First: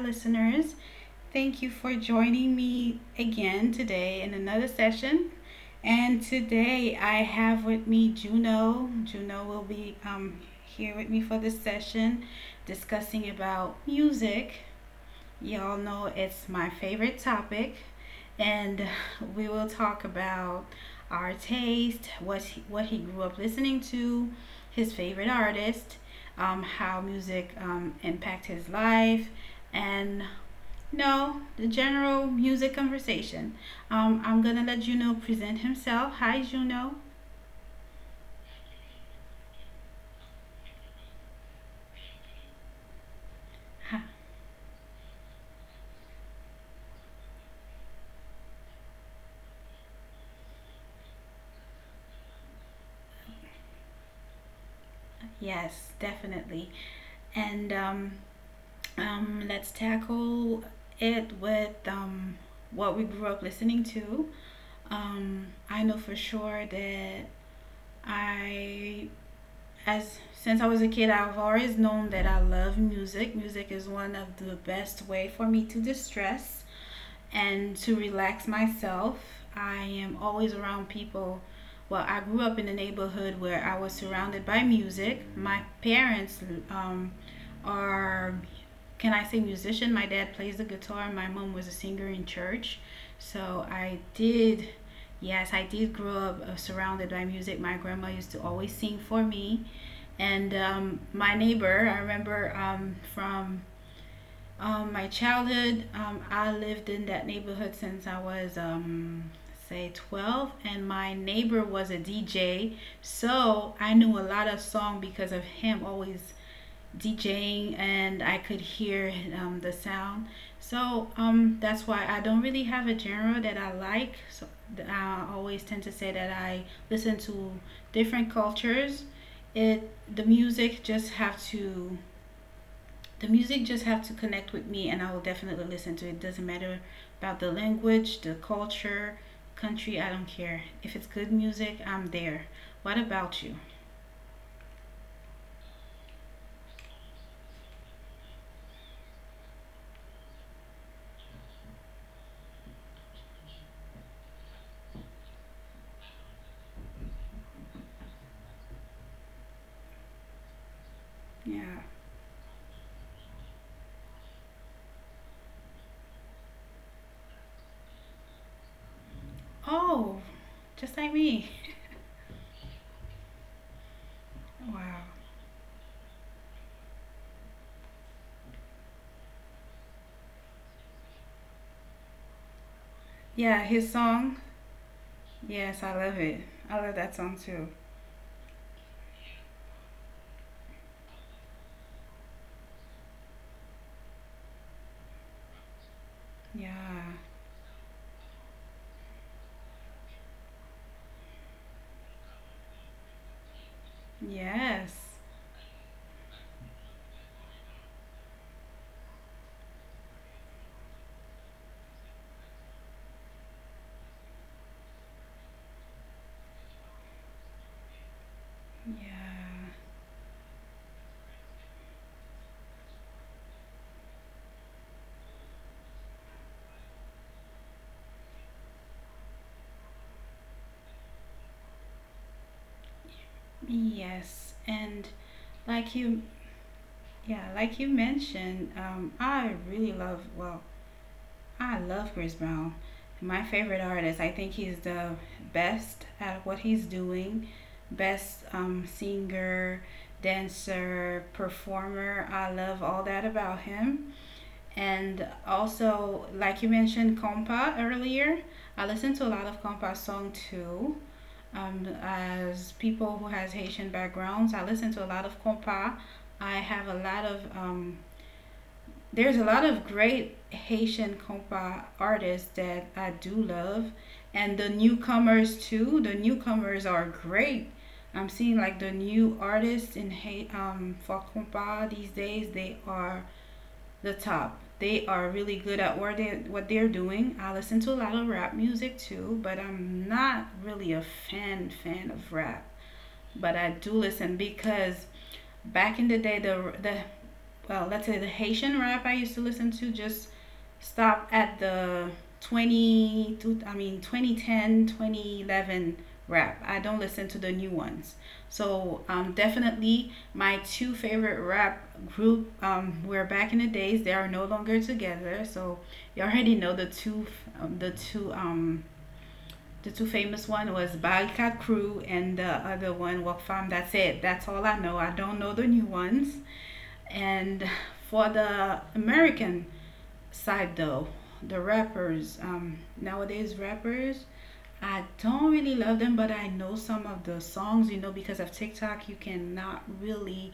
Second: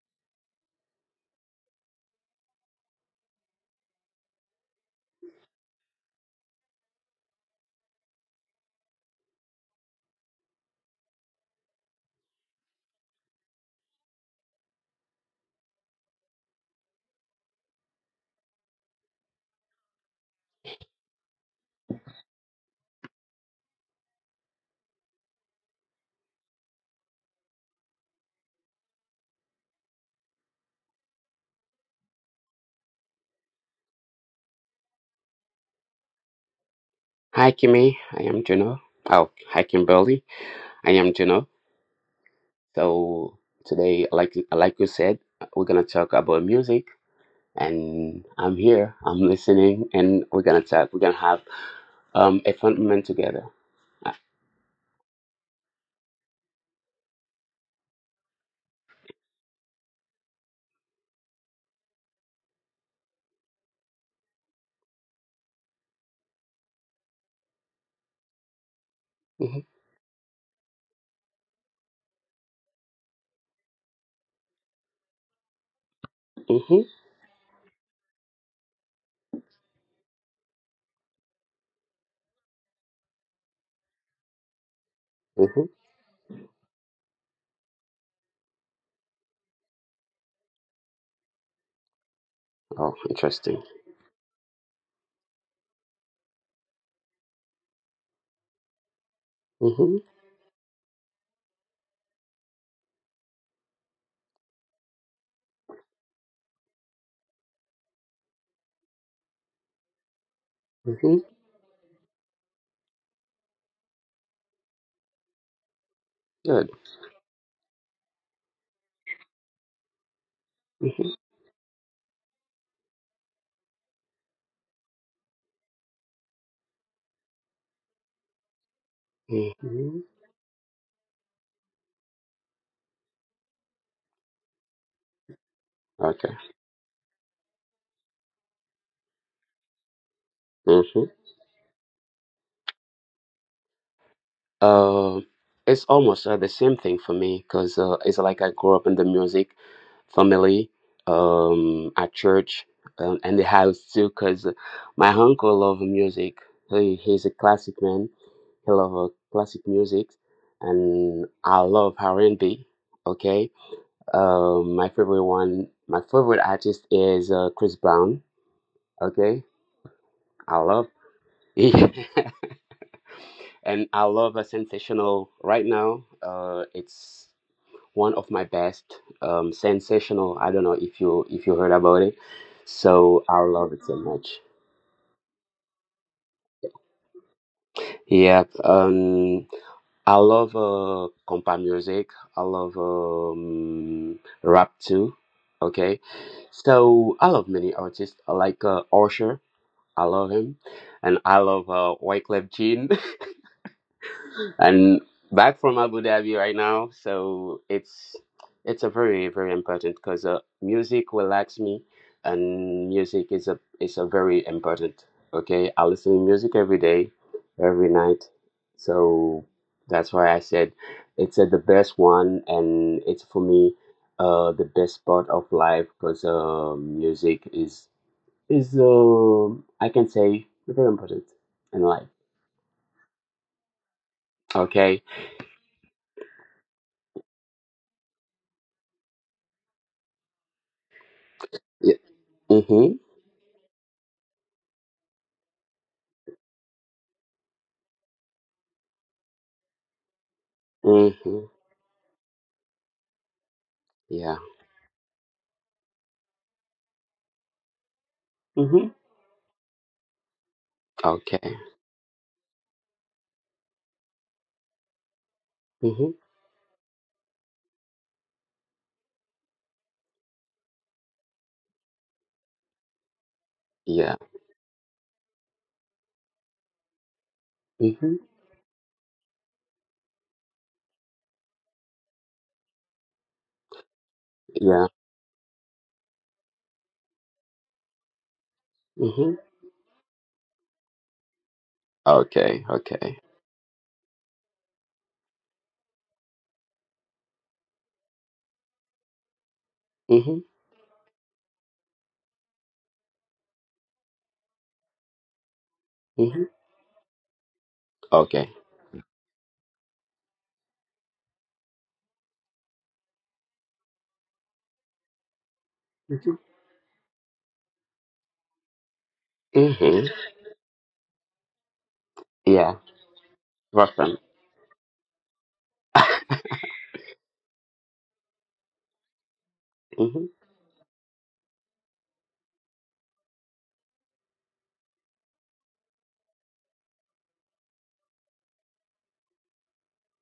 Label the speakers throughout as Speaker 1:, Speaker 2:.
Speaker 1: listeners. Thank you for joining me again today in another session. And today I have with me Juno. Juno will be here with me for this session discussing about music. Y'all know it's my favorite topic, and we will talk about our taste, what he grew up listening to, his favorite artist, how music impact his life, and no, the general music conversation. I'm gonna let Juno present himself. Hi, Juno.
Speaker 2: Hi, Kimmy. I am Juno. Oh, hi, Kimberly. I am Juno. So
Speaker 1: Hi.
Speaker 2: today, like you said, we're gonna talk about music, and I'm here. I'm listening, and we're gonna talk. We're gonna have a fun moment together. Uh,
Speaker 1: Yes, definitely. And Let's tackle it with what we grew up listening to. I know for sure that I,
Speaker 2: Mm-hmm,
Speaker 1: as since I was a kid, I've always known that I love music. Music is one of the best way for me to distress
Speaker 2: mm-hmm,
Speaker 1: and to relax myself. I am always around people. Well, I grew up in a neighborhood where I was surrounded by music. My
Speaker 2: mm-hmm.
Speaker 1: parents um, are, can I say, musician? My dad plays the guitar, and my mom was a singer in church.
Speaker 2: Oh,
Speaker 1: So
Speaker 2: interesting.
Speaker 1: I did, yes, I did grow up surrounded by music. My grandma used to always sing for me.
Speaker 2: Mm-hmm,
Speaker 1: And my neighbor, I remember from my childhood, I lived in that neighborhood since I was, say, 12, and my
Speaker 2: mm-hmm.
Speaker 1: neighbor was a DJ. So I knew a lot of song because of him always
Speaker 2: Good.
Speaker 1: DJing, and I could hear the sound. So
Speaker 2: Mm-hmm,
Speaker 1: that's why I don't really have a genre that I like. So I always tend to say that I listen to different cultures. It
Speaker 2: mm-hmm.
Speaker 1: the music just have to the music just have to connect with me, and I will definitely listen to it. Doesn't
Speaker 2: Okay.
Speaker 1: matter about the language, the culture, country. I don't care. If it's good
Speaker 2: Mm-hmm.
Speaker 1: music, I'm there. What about you?
Speaker 2: Uh, it's almost the same thing for me because it's like I grew up in the music family, at church, and the house too. Because my uncle loved music. He's a classic man. He loves classic music, and
Speaker 1: Yeah.
Speaker 2: I love R and B. Okay, my favorite one, my favorite artist is Chris Brown. Okay,
Speaker 1: Oh,
Speaker 2: I
Speaker 1: just like
Speaker 2: love.
Speaker 1: me.
Speaker 2: And I love a
Speaker 1: Wow.
Speaker 2: sensational right now. It's one of my best sensational. I don't know if you heard about it, so
Speaker 1: Yeah,
Speaker 2: I
Speaker 1: his
Speaker 2: love it so
Speaker 1: song.
Speaker 2: much.
Speaker 1: Yes, I love it. I love that song too.
Speaker 2: Yep. I love compa music. I love rap too. Okay,
Speaker 1: Yeah.
Speaker 2: so I love many artists. I like Usher. I love him, and I love Wyclef Jean.
Speaker 1: Yes.
Speaker 2: And back from Abu Dhabi right now. So it's a very very important because music relax me, and music is a very important. Okay, I listen to music every day, every night. So
Speaker 1: Yeah.
Speaker 2: that's why I said it's the best one, and it's for me the best part of life because music is, I can say, very important in life.
Speaker 1: Yes. And
Speaker 2: Okay.
Speaker 1: like you, yeah, like you mentioned, I really love, well, I love
Speaker 2: Yeah.
Speaker 1: Chris Brown.
Speaker 2: Mm-hmm.
Speaker 1: My favorite artist. I think he's the best at what he's doing. Best singer, dancer,
Speaker 2: Mm-hmm.
Speaker 1: performer. I love all that about him.
Speaker 2: Yeah.
Speaker 1: And also, like you mentioned, compa earlier. I listen to a
Speaker 2: Mm-hmm.
Speaker 1: lot of compa song too.
Speaker 2: Okay.
Speaker 1: As people who has Haitian backgrounds, I listen to a lot of compa. I
Speaker 2: Mm-hmm.
Speaker 1: have a lot of there's a lot of great Haitian compa artists that I do love,
Speaker 2: Yeah.
Speaker 1: and the newcomers too. The newcomers are great. I'm
Speaker 2: Mm-hmm.
Speaker 1: seeing like the new artists in Haiti for compa these days. They are the top. They
Speaker 2: Yeah.
Speaker 1: are really good at what they're doing. I listen to a lot of rap music too, but
Speaker 2: Mm-hmm.
Speaker 1: I'm not really a fan of rap.
Speaker 2: Okay.
Speaker 1: But
Speaker 2: Okay.
Speaker 1: I do listen because back in the day, the well, let's say the Haitian rap I used to listen to just
Speaker 2: Mm-hmm.
Speaker 1: stop at the 20, I mean 2010, 2011 rap. I
Speaker 2: Mm-hmm.
Speaker 1: don't listen to the new ones.
Speaker 2: Okay.
Speaker 1: So definitely my two favorite rap group were back in the days. They are no longer together. So you already
Speaker 2: Mm-hmm.
Speaker 1: know the two, um, the two, um, the two
Speaker 2: Mm-hmm.
Speaker 1: famous one was Balka Crew and the
Speaker 2: Yeah.
Speaker 1: other one Wakfam. That's it.
Speaker 2: Welcome.
Speaker 1: That's all I know. I don't know the new ones. And for the American
Speaker 2: Mm-hmm.
Speaker 1: side, though, the rappers, nowadays rappers, I don't really love them, but I know some of the songs, you know, because of TikTok, you cannot really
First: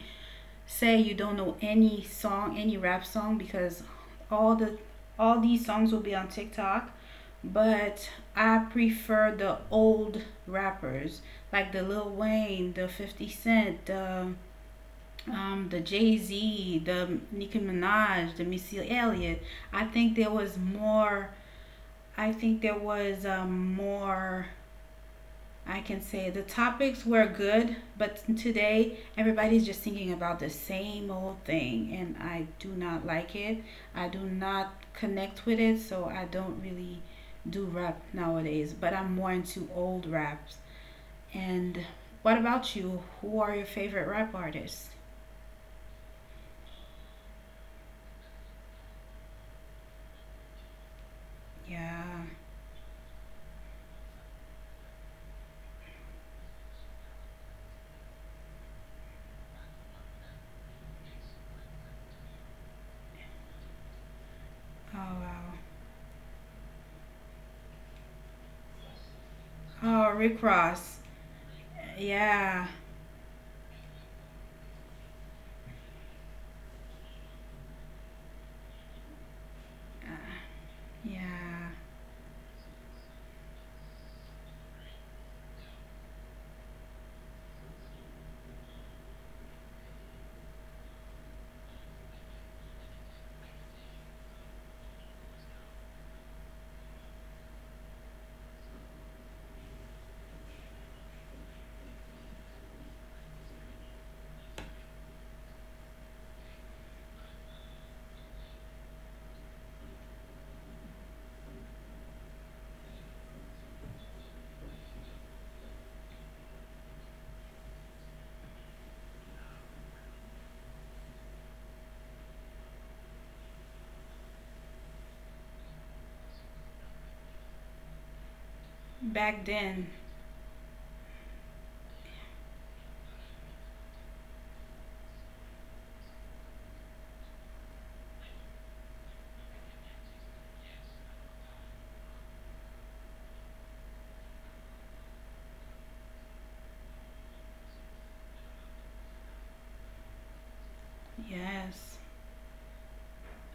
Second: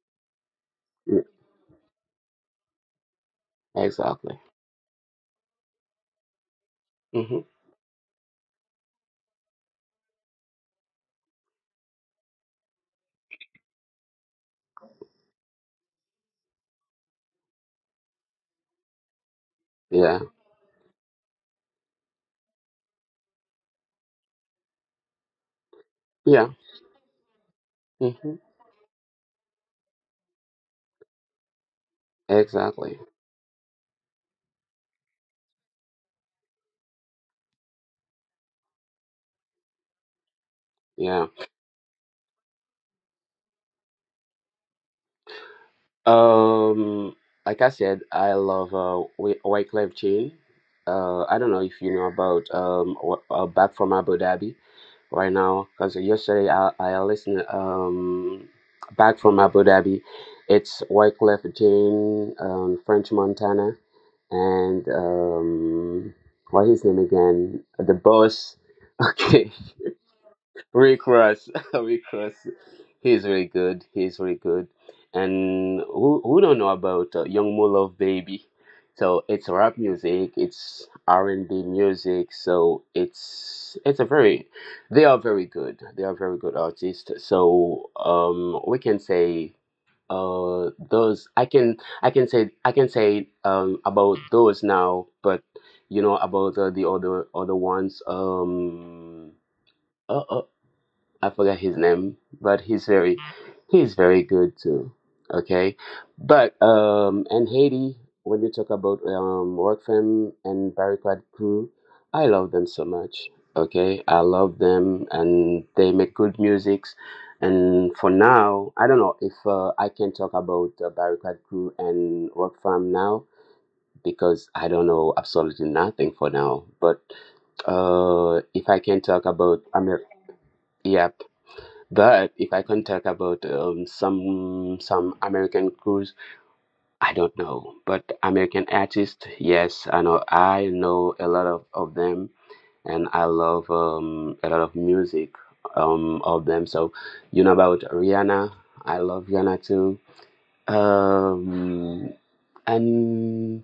Speaker 1: say you
Speaker 2: Yeah.
Speaker 1: don't know any song, any rap song, because
Speaker 2: Exactly.
Speaker 1: all the all these songs will be on TikTok.
Speaker 2: Mm-hmm.
Speaker 1: But I prefer the old rappers, like the Lil Wayne, the 50 Cent, the Jay Z, the Nicki Minaj, the Missy Elliott. I think
Speaker 2: Yeah.
Speaker 1: there was more. I think there was more. I can say the
Speaker 2: Yeah.
Speaker 1: topics were good, but
Speaker 2: Mm-hmm.
Speaker 1: today everybody's just thinking about the same old thing, and I do
Speaker 2: Exactly.
Speaker 1: not like it. I do not connect with it, so I don't really do rap nowadays. But I'm more into old raps.
Speaker 2: Yeah.
Speaker 1: And what about you? Who are your favorite rap artists?
Speaker 2: Um, like I said, I love White Cliff Chain. I don't know if you know
Speaker 1: Yeah.
Speaker 2: about back from Abu Dhabi right now because yesterday I listened back from Abu Dhabi. It's White Cliff Chain, French Montana, and
Speaker 1: Oh wow.
Speaker 2: what his name again? The boss. Okay,
Speaker 1: Oh, Rick Ross.
Speaker 2: Rick Ross. Rick Ross.
Speaker 1: Yeah,
Speaker 2: He's really good. He's really good. And who don't know about Young Mo Love Baby? So it's rap music. It's R and B
Speaker 1: yeah.
Speaker 2: music. So it's a very, they are very good. They are very good artists. So we can say those. I can say about those now, but you know about the other ones. uh. uh, I forgot his name, but he's very good too. Okay, but and Haiti, when you talk about Workfam and Barricade Crew, I love them so much. Okay, I love them, and they make good musics. And for now, I don't know if I can talk about Barricade Crew and Workfam now because I don't know absolutely nothing for now. But if I can talk
Speaker 1: Back
Speaker 2: about
Speaker 1: then,
Speaker 2: Yeah, but if I can talk about some American crews, I don't know. But American artists, yes, I know. I know a lot of them, and I love a lot of music of them. So you know about Rihanna. I love Rihanna too.
Speaker 1: yes.
Speaker 2: Um, and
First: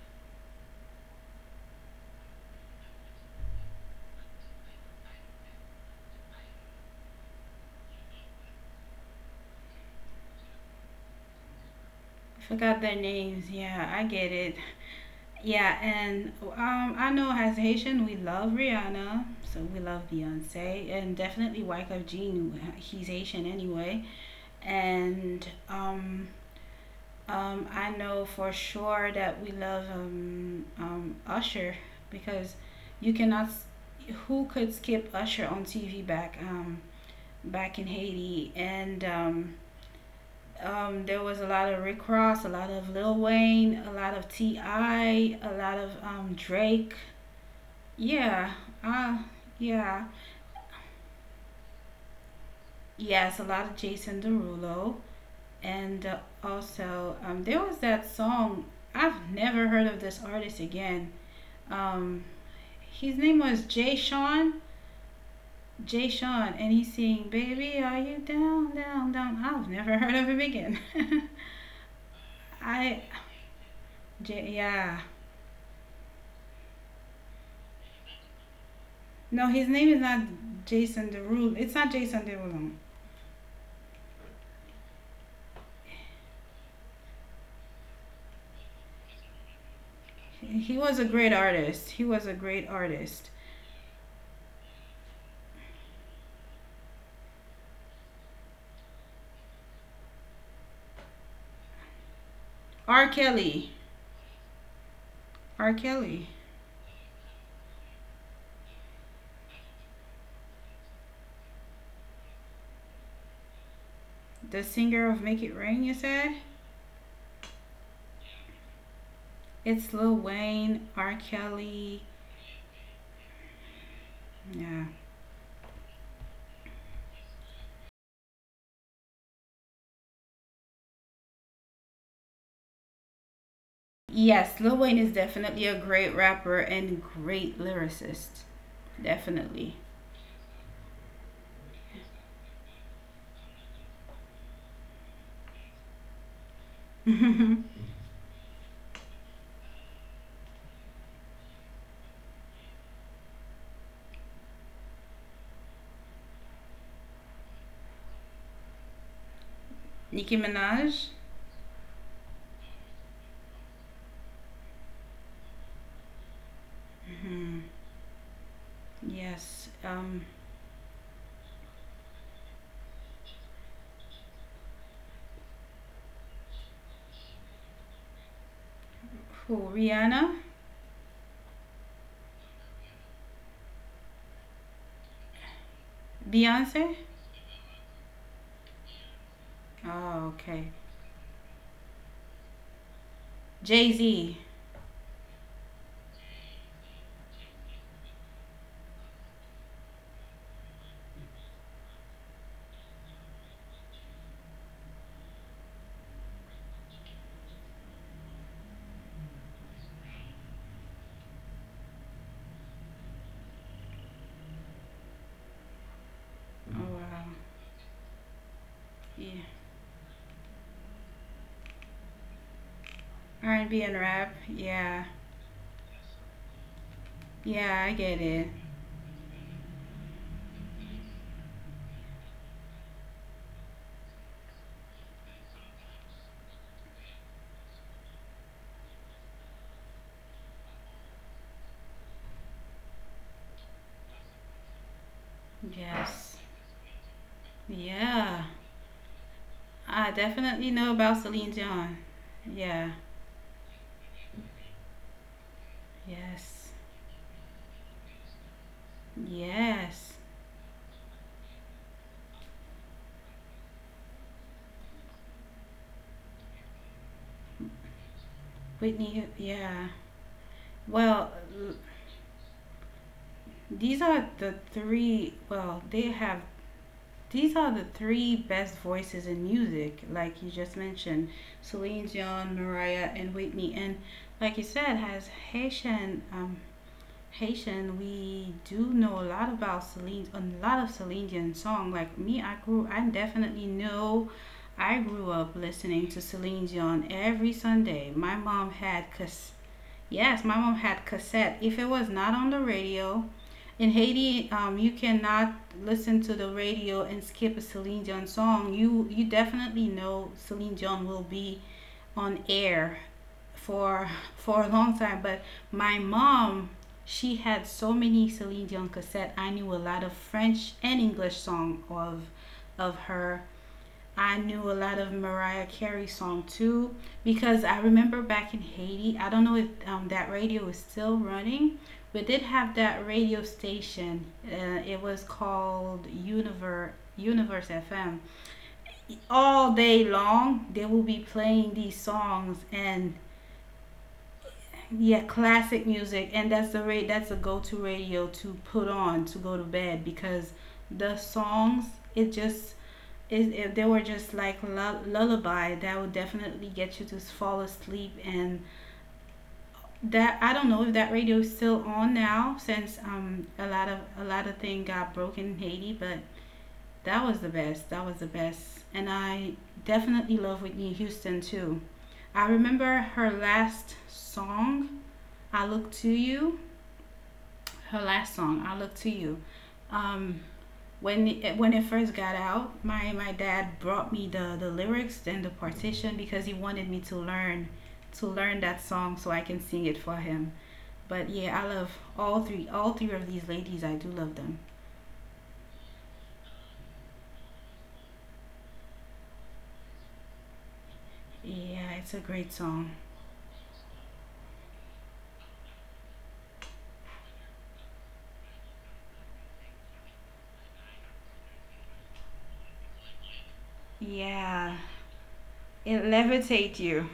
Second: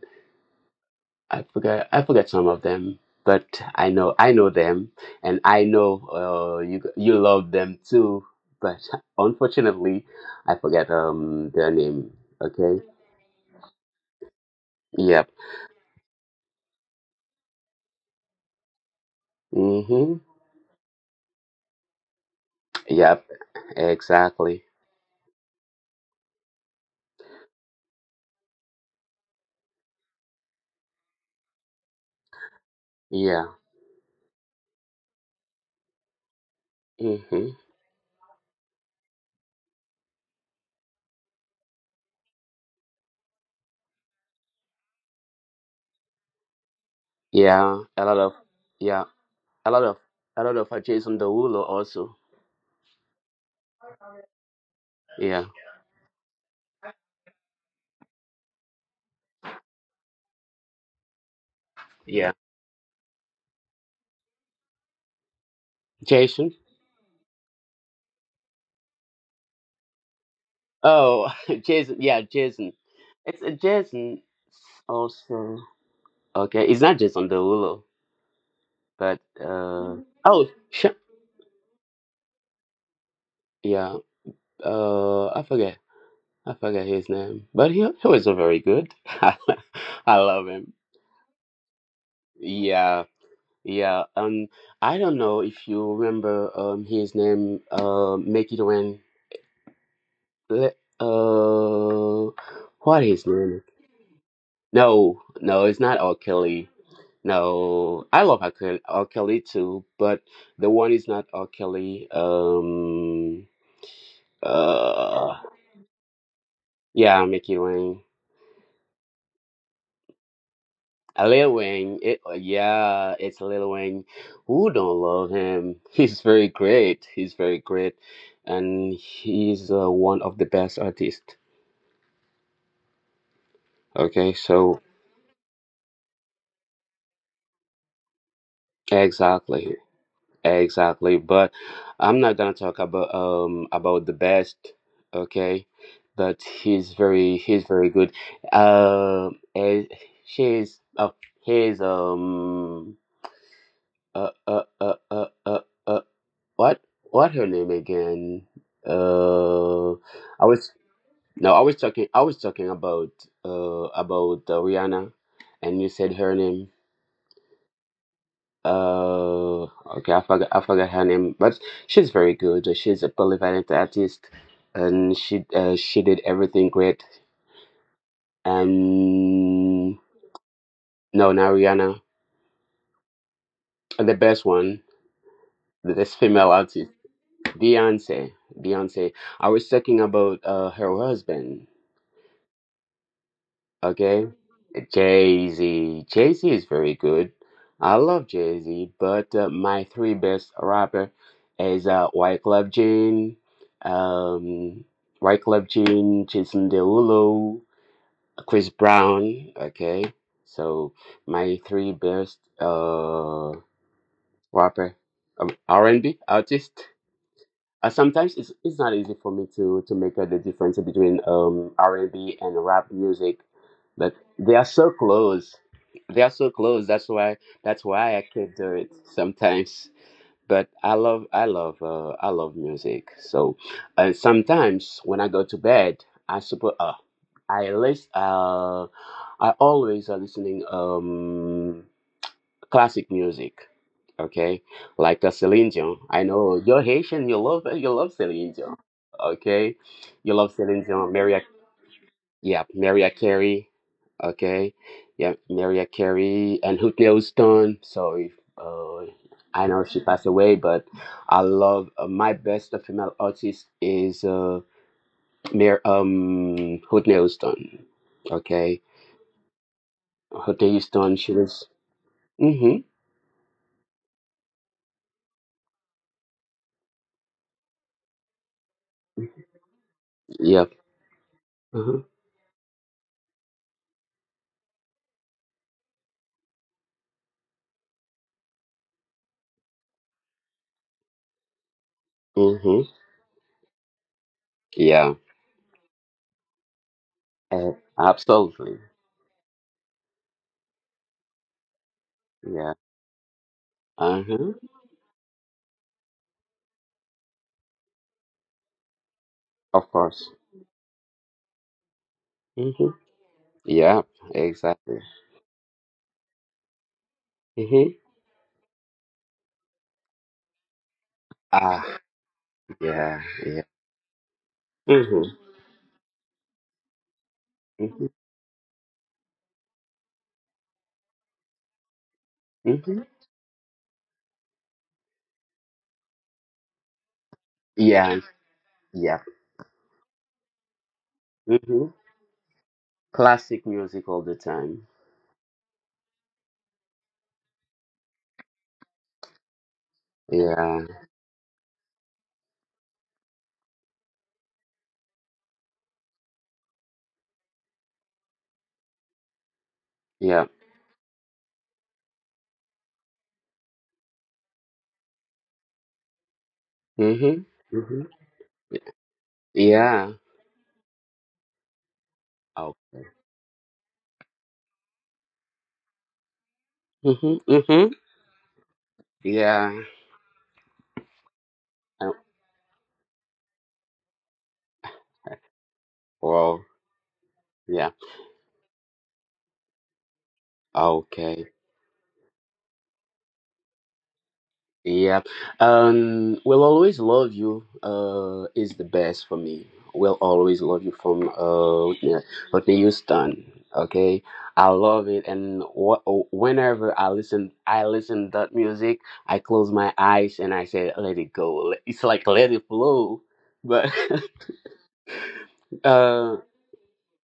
Speaker 2: I forget some of them, but I know them, and I know you love them too. But unfortunately, I forget their name. Okay.
Speaker 1: Forgot their names. Yeah, I get it.
Speaker 2: Yep.
Speaker 1: Yeah, and I know as Haitian, we love Rihanna, so we love
Speaker 2: Mhm.
Speaker 1: Beyonce, and definitely Wyclef Jean. He's
Speaker 2: Yep.
Speaker 1: Haitian anyway,
Speaker 2: Exactly.
Speaker 1: and I know for sure that we love Usher because you
Speaker 2: Yeah.
Speaker 1: cannot. S- Who could skip Usher on TV back
Speaker 2: Mhm.
Speaker 1: back in Haiti, and there was a lot of Rick Ross, a lot of Lil Wayne, a lot of T.I., a lot of Drake.
Speaker 2: Yeah. A lot of
Speaker 1: Yeah,
Speaker 2: yeah.
Speaker 1: uh,
Speaker 2: A lot of
Speaker 1: yeah,
Speaker 2: Jason Derulo also.
Speaker 1: yes, a lot of Jason Derulo,
Speaker 2: Yeah.
Speaker 1: and also there was that song. I've never heard of this artist again.
Speaker 2: Yeah.
Speaker 1: Um, his name was Jay Sean. Jay
Speaker 2: Jason.
Speaker 1: Sean, and he sing "Baby, are you down, down, down?" I've never heard of him again.
Speaker 2: Oh, Jason. Yeah, Jason.
Speaker 1: I,
Speaker 2: It's a Jason
Speaker 1: J- yeah,
Speaker 2: also. Okay, it's not Jason Derulo. But
Speaker 1: No, his name is
Speaker 2: oh,
Speaker 1: not Jason Derulo. It's not Jason Derulo.
Speaker 2: yeah, uh, I forget, I forget his name, but he was very good. I love him.
Speaker 1: He was a
Speaker 2: Yeah,
Speaker 1: great artist.
Speaker 2: yeah. I don't know if you remember his name Make It Rain. Le- Uh, what his
Speaker 1: R.
Speaker 2: name?
Speaker 1: Kelly.
Speaker 2: No, no, it's not
Speaker 1: R.
Speaker 2: R.
Speaker 1: Kelly,
Speaker 2: Kelly. No, I love R. Kelly too, but the one is not R. Kelly.
Speaker 1: the
Speaker 2: Uh.
Speaker 1: singer of Make It Rain. You said
Speaker 2: Yeah, Mickey Wayne.
Speaker 1: it's Lil Wayne,
Speaker 2: A
Speaker 1: R.
Speaker 2: Lil Wayne.
Speaker 1: Kelly.
Speaker 2: Yeah, it's Lil Wayne. Who don't
Speaker 1: Yeah.
Speaker 2: love him? He's very great. He's very great, and he's one of the best artists. Okay, so
Speaker 1: Yes, Lil Wayne is definitely a great rapper and great lyricist.
Speaker 2: exactly,
Speaker 1: Definitely.
Speaker 2: exactly. But I'm not gonna talk about about the best. Okay, but he's very he's very
Speaker 1: Nicki
Speaker 2: good. Eh, she's oh he's uh uh uh uh uh. uh what what her name again? I was
Speaker 1: Minaj.
Speaker 2: no, I was talking about Rihanna, and you said her name.
Speaker 1: Hmm.
Speaker 2: Uh,
Speaker 1: Yes.
Speaker 2: okay, I forgot, I forgot her name, but she's very good. She's a polyvalent artist, and she did everything great. And
Speaker 1: Who? Rihanna.
Speaker 2: no, not Rihanna, the best one, the best female artist,
Speaker 1: Beyonce.
Speaker 2: Beyonce, Beyonce. I was talking about
Speaker 1: Oh,
Speaker 2: her
Speaker 1: okay.
Speaker 2: husband.
Speaker 1: Jay
Speaker 2: Okay,
Speaker 1: Z.
Speaker 2: Jay Z. Jay Z is very good. I love Jay Z, but my three best rapper is White Club Gene, um, Jason Derulo, Chris Brown. Okay, so my three best rapper, R and B artist.
Speaker 1: Oh wow.
Speaker 2: Sometimes it's not easy for me
Speaker 1: Yeah.
Speaker 2: to make out the difference between r&b and B and rap music, but
Speaker 1: R&B and B and
Speaker 2: they are
Speaker 1: rap.
Speaker 2: so
Speaker 1: Yeah.
Speaker 2: close, they are so close. That's why
Speaker 1: Yeah,
Speaker 2: I
Speaker 1: I get
Speaker 2: could do
Speaker 1: it.
Speaker 2: it sometimes, but I love music. So sometimes when I go to bed, I suppose i list uh I always are listening classic music, okay? Like a Celine Dion. I know
Speaker 1: Yes.
Speaker 2: you're Haitian. You love Celine
Speaker 1: Yeah.
Speaker 2: Dion, okay?
Speaker 1: I
Speaker 2: You love Celine
Speaker 1: definitely know
Speaker 2: Dion.
Speaker 1: about Celine Dion.
Speaker 2: Yeah,
Speaker 1: Yeah.
Speaker 2: Maria Carey, okay? Yeah, Maria Carey and
Speaker 1: Yes.
Speaker 2: Whitney Houston. So if, I know she passed
Speaker 1: Yes.
Speaker 2: away, but I love my best female artist is Whitney Houston, okay?
Speaker 1: Whitney. Yeah.
Speaker 2: Whitney Houston. She
Speaker 1: Well,
Speaker 2: was.
Speaker 1: l-
Speaker 2: Mm-hmm.
Speaker 1: these are the three. Well, they have. These are the three best voices in music, like you
Speaker 2: Yeah.
Speaker 1: just mentioned
Speaker 2: Uh-huh.
Speaker 1: Celine Dion, Mariah, and Whitney. And like you said, has Haitian Haitian, we do know a lot about Celine, a lot of Celine Dion song. Like me,
Speaker 2: Mm-hmm.
Speaker 1: I definitely know.
Speaker 2: Yeah.
Speaker 1: I grew up listening to Celine Dion
Speaker 2: Uh,
Speaker 1: every Sunday. My
Speaker 2: absolutely.
Speaker 1: mom had cas- yes, my mom had cassette. If it was not
Speaker 2: Yeah.
Speaker 1: on the radio
Speaker 2: Uh
Speaker 1: in
Speaker 2: huh.
Speaker 1: Haiti, you cannot listen to the radio and skip a Celine Dion song. You
Speaker 2: Of course.
Speaker 1: definitely know Celine Dion will be
Speaker 2: Mm-hmm.
Speaker 1: on air
Speaker 2: Yeah.
Speaker 1: for
Speaker 2: Exactly.
Speaker 1: a long time. But my mom,
Speaker 2: Mm-hmm.
Speaker 1: she had so many Celine Dion cassette. I knew a lot of French and English
Speaker 2: Ah.
Speaker 1: song
Speaker 2: Yeah.
Speaker 1: of
Speaker 2: Yeah.
Speaker 1: her. I knew a lot
Speaker 2: Mm-hmm.
Speaker 1: of Mariah Carey song too
Speaker 2: Mm-hmm.
Speaker 1: because I remember back in Haiti. I don't know if that radio is still running. We did
Speaker 2: Mm-hmm.
Speaker 1: have that radio station. It was called Universe
Speaker 2: Yeah.
Speaker 1: FM.
Speaker 2: Yeah.
Speaker 1: All day long, they will be
Speaker 2: Mm-hmm.
Speaker 1: playing these songs,
Speaker 2: Classic
Speaker 1: and
Speaker 2: music all the time.
Speaker 1: yeah, classic music, and that's the rate. That's a go-to radio to put on to go to bed because
Speaker 2: Yeah.
Speaker 1: the songs it just it, if they were just like lullaby that would definitely get you to fall asleep, and
Speaker 2: Yeah.
Speaker 1: that I don't know if that radio is still on now since a lot of thing got broken in Haiti. But
Speaker 2: Mm-hmm. Mm-hmm.
Speaker 1: that was the best, and I
Speaker 2: Yeah.
Speaker 1: definitely love Whitney Houston too. I
Speaker 2: Okay.
Speaker 1: remember i look to you
Speaker 2: Mm-hmm. Mm-hmm.
Speaker 1: her last song, "I Look to You."
Speaker 2: Yeah.
Speaker 1: Um, when it
Speaker 2: Uh,
Speaker 1: first got out, my dad brought me the lyrics and the partition
Speaker 2: well.
Speaker 1: because he wanted me to
Speaker 2: Yeah.
Speaker 1: learn that song so I can sing it for him.
Speaker 2: Okay.
Speaker 1: But yeah, I love all three of these ladies. I do love them.
Speaker 2: Yeah. Will always love you. Is the best for me. Will always love you from
Speaker 1: Yeah,
Speaker 2: yeah,
Speaker 1: it's a
Speaker 2: Whitney
Speaker 1: great song.
Speaker 2: Houston. Okay, I love it, and whenever I listen that music. I close my eyes and I say, "Let it go." It's like let it flow. But
Speaker 1: Yeah, it
Speaker 2: uh.
Speaker 1: levitate you.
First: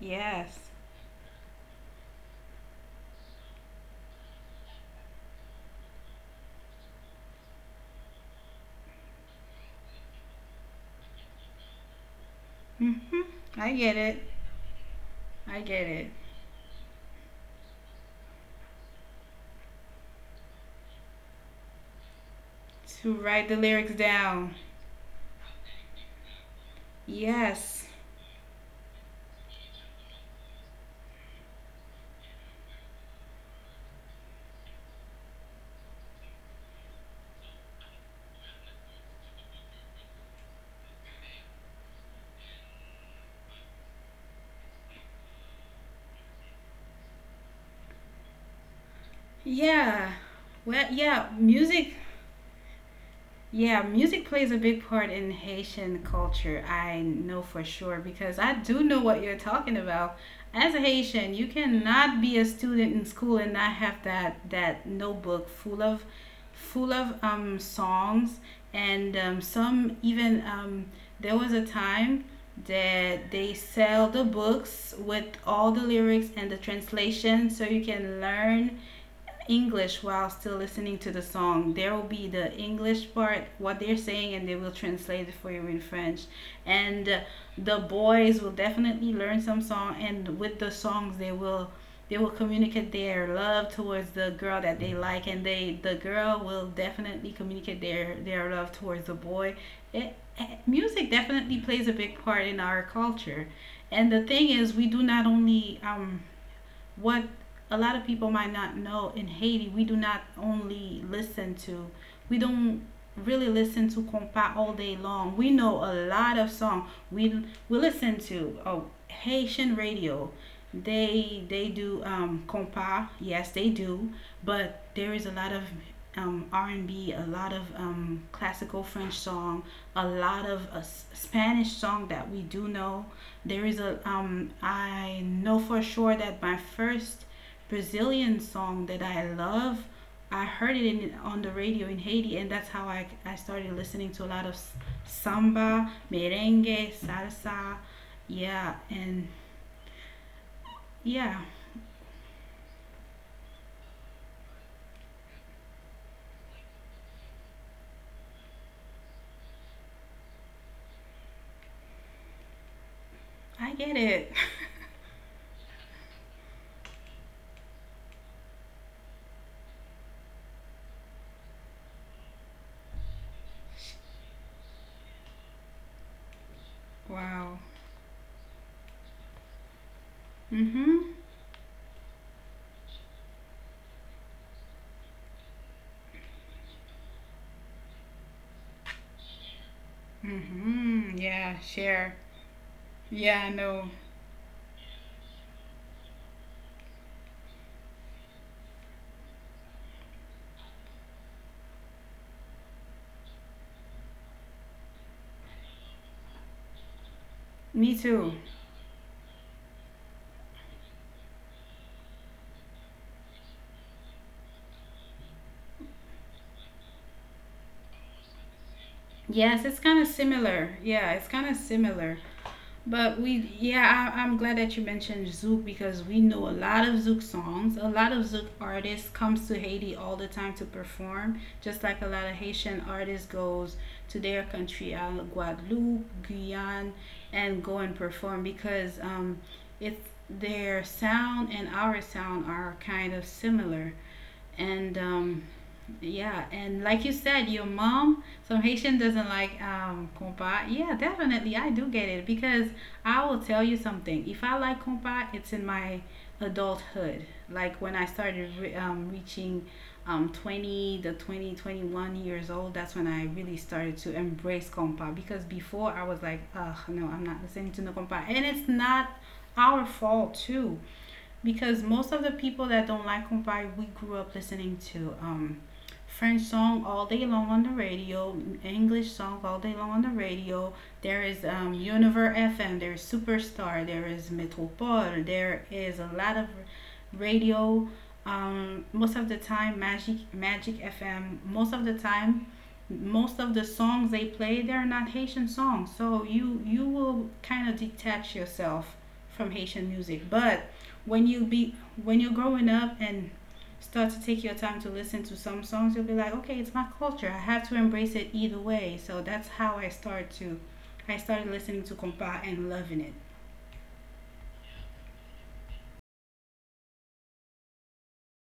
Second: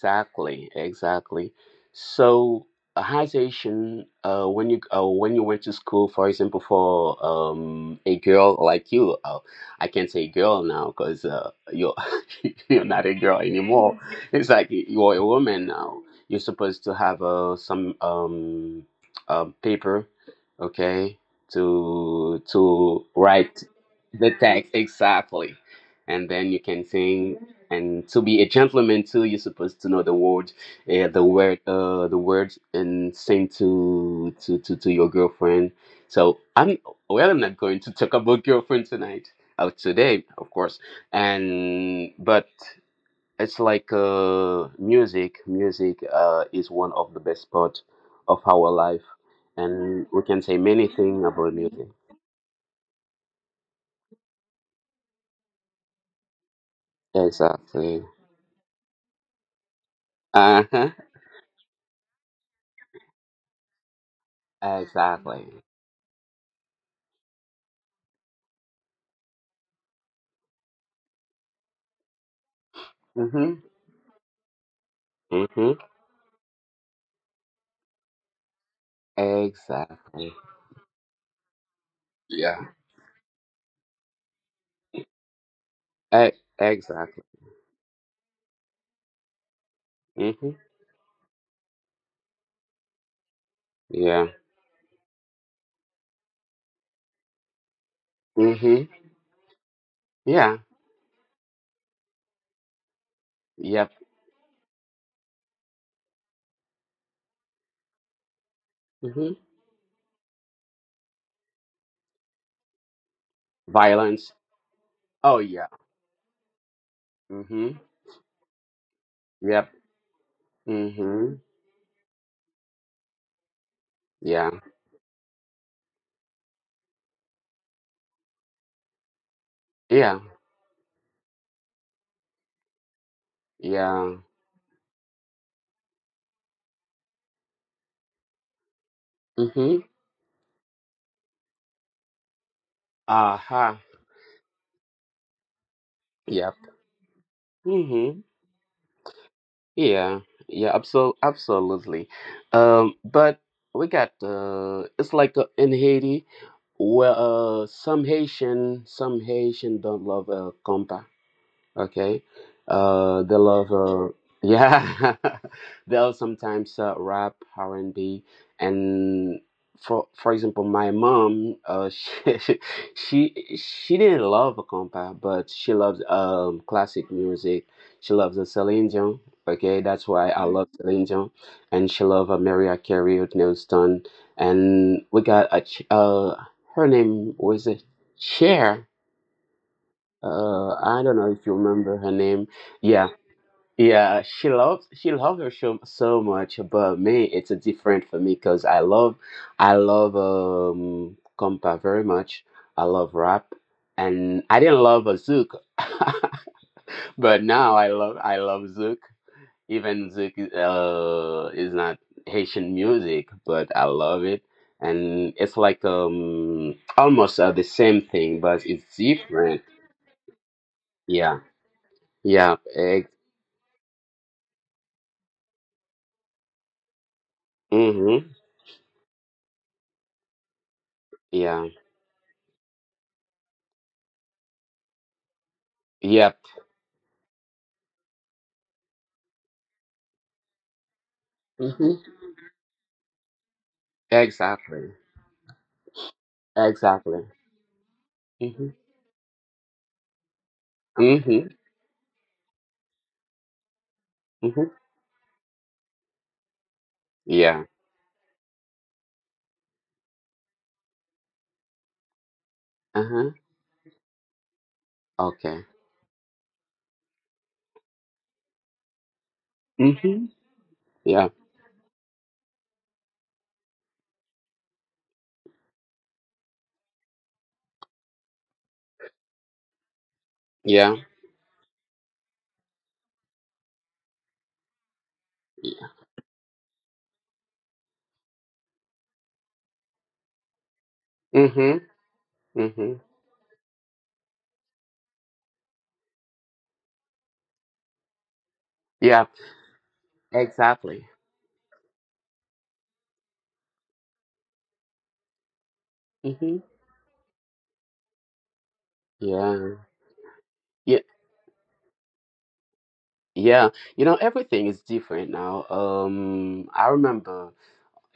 Speaker 1: Yes.
Speaker 2: exactly. So, as Asian. When you when you went to school, for example, for a girl like you, I can't say girl now because you're you're not a
Speaker 1: Mhm.
Speaker 2: girl
Speaker 1: I get
Speaker 2: anymore.
Speaker 1: it.
Speaker 2: It's like you're a
Speaker 1: I
Speaker 2: woman
Speaker 1: get
Speaker 2: now.
Speaker 1: it.
Speaker 2: You're supposed to have some paper, okay, to
Speaker 1: To write the
Speaker 2: write
Speaker 1: lyrics
Speaker 2: the
Speaker 1: down.
Speaker 2: text exactly, and then you can sing,
Speaker 1: Yes.
Speaker 2: and to be a gentleman too, you're supposed to know the words, and same to your girlfriend. So I'm, well, I'm not going to talk about girlfriend tonight, today of course. And but it's like music is one of the best part of our life, and
Speaker 1: Yeah.
Speaker 2: we can say
Speaker 1: Well,
Speaker 2: many things
Speaker 1: yeah,
Speaker 2: about music.
Speaker 1: music. Yeah, music plays a big part in Haitian culture. I know for
Speaker 2: Exactly.
Speaker 1: sure because I do know what you're talking about. As
Speaker 2: Uh-huh.
Speaker 1: a Haitian, you cannot be a student in school and not have that
Speaker 2: Exactly.
Speaker 1: notebook full of songs and some even there was a time that
Speaker 2: Mm-hmm.
Speaker 1: they sell the books with
Speaker 2: Mm-hmm.
Speaker 1: all the lyrics and the translation so you can learn English
Speaker 2: Exactly.
Speaker 1: while still listening to the song. There will be
Speaker 2: Yeah.
Speaker 1: the English part, what they're saying, and they will translate it for you in
Speaker 2: E-
Speaker 1: French. And
Speaker 2: exactly.
Speaker 1: the boys will definitely learn some song, and with
Speaker 2: Mm-hmm.
Speaker 1: the songs, they will communicate their love towards the
Speaker 2: Yeah.
Speaker 1: girl that they like, and the girl will definitely communicate their love
Speaker 2: Mm-hmm.
Speaker 1: towards the boy.
Speaker 2: Yeah.
Speaker 1: Music definitely plays a big part in our culture,
Speaker 2: Yep.
Speaker 1: and the thing is, we do not only what a lot of people might not know in
Speaker 2: Mm-hmm.
Speaker 1: Haiti, we don't really listen to
Speaker 2: Violence.
Speaker 1: compas all day long. We
Speaker 2: Oh
Speaker 1: know
Speaker 2: yeah.
Speaker 1: a lot of songs we
Speaker 2: Mm-hmm.
Speaker 1: listen to oh Haitian
Speaker 2: Yep.
Speaker 1: radio.
Speaker 2: Mm-hmm.
Speaker 1: They do compas. Yes they do,
Speaker 2: Yeah.
Speaker 1: but there is a lot of r and B. A lot of classical French song, a
Speaker 2: Yeah.
Speaker 1: lot of Spanish song that we do know. There is a
Speaker 2: Yeah.
Speaker 1: I know for sure that my first Brazilian song that I
Speaker 2: Mm-hmm.
Speaker 1: love, I heard it on the radio in Haiti, and that's how I
Speaker 2: Uh-huh.
Speaker 1: started listening to a lot of samba,
Speaker 2: Yep.
Speaker 1: merengue, salsa.
Speaker 2: Mm-hmm.
Speaker 1: Yeah, and
Speaker 2: Yeah. Yeah. Absol-
Speaker 1: yeah,
Speaker 2: absolutely. But we got it's like in Haiti where some Haitian don't love compa. Okay. They
Speaker 1: I
Speaker 2: love
Speaker 1: get it.
Speaker 2: yeah. They'll sometimes rap R and B, and for example, my mom, she didn't love a compa, but she loves classic
Speaker 1: Wow.
Speaker 2: music. She loves the Celine Dion. Okay, that's why I love
Speaker 1: Mm-hmm.
Speaker 2: Celine Dion, and she loves Mariah Carey, Whitney Houston, and we got her name was it Cher,
Speaker 1: Mm-hmm.
Speaker 2: I don't know
Speaker 1: Yeah,
Speaker 2: if you
Speaker 1: share.
Speaker 2: remember her name. Yeah,
Speaker 1: Yeah, I know.
Speaker 2: yeah, she loves her show so much. But me, it's a different for me because I love compa very much. I love rap, and I didn't love zook. But
Speaker 1: Me
Speaker 2: now i
Speaker 1: too.
Speaker 2: love i love zook, even zook is not Haitian music, but I love it. And it's like almost the same thing but it's
Speaker 1: Yes, it's
Speaker 2: different.
Speaker 1: kind of similar. Yeah, it's kind of
Speaker 2: Yeah,
Speaker 1: similar.
Speaker 2: yeah.
Speaker 1: But yeah, I'm glad that you mentioned Zouk because we know a lot of Zouk songs. A lot of Zouk
Speaker 2: Mm-hmm.
Speaker 1: artists comes to Haiti all the time to perform, just
Speaker 2: Yeah.
Speaker 1: like a lot of Haitian artists goes to their country, Guadeloupe,
Speaker 2: Yep.
Speaker 1: Guyana, and go and perform because it's their sound and our
Speaker 2: Mm-hmm.
Speaker 1: sound are kind of similar, and
Speaker 2: Exactly.
Speaker 1: yeah, and like you
Speaker 2: Exactly.
Speaker 1: said, your mom, some
Speaker 2: Mm-hmm.
Speaker 1: Haitian doesn't like compa. Yeah, definitely,
Speaker 2: Mm-hmm.
Speaker 1: I do get it because I will tell you something. If I like
Speaker 2: Mm-hmm.
Speaker 1: compa, it's in my adulthood. Like
Speaker 2: Yeah.
Speaker 1: when I reaching 20 21 years old, that's when I
Speaker 2: Uh-huh.
Speaker 1: really started to embrace compa because
Speaker 2: Okay.
Speaker 1: before I was like, ugh, no, I'm not listening to no compa, and it's not our fault
Speaker 2: Mm-hmm.
Speaker 1: too
Speaker 2: Yeah.
Speaker 1: because most of the people that don't like Kumbai, we grew up listening to French song all day long on the radio, English song all day long on the radio.
Speaker 2: Yeah.
Speaker 1: There is Univer FM, there is Superstar, there is Metropole, there is a lot of radio. Most of the time, Magic FM. Most of the
Speaker 2: Mm-hmm.
Speaker 1: time,
Speaker 2: Mm-hmm.
Speaker 1: most of the songs they play they're not Haitian songs. So you will kind of detach yourself
Speaker 2: Yeah.
Speaker 1: from Haitian music, but when
Speaker 2: Exactly.
Speaker 1: you be when you're growing up and start to take your time to listen to some songs, you'll be like, okay, it's
Speaker 2: Mm-hmm.
Speaker 1: my culture. I have to embrace it either way. So that's how I
Speaker 2: Yeah.
Speaker 1: start to. I
Speaker 2: Yeah.
Speaker 1: started listening to compa and loving it.
Speaker 2: Yeah. You know, everything is different now. I remember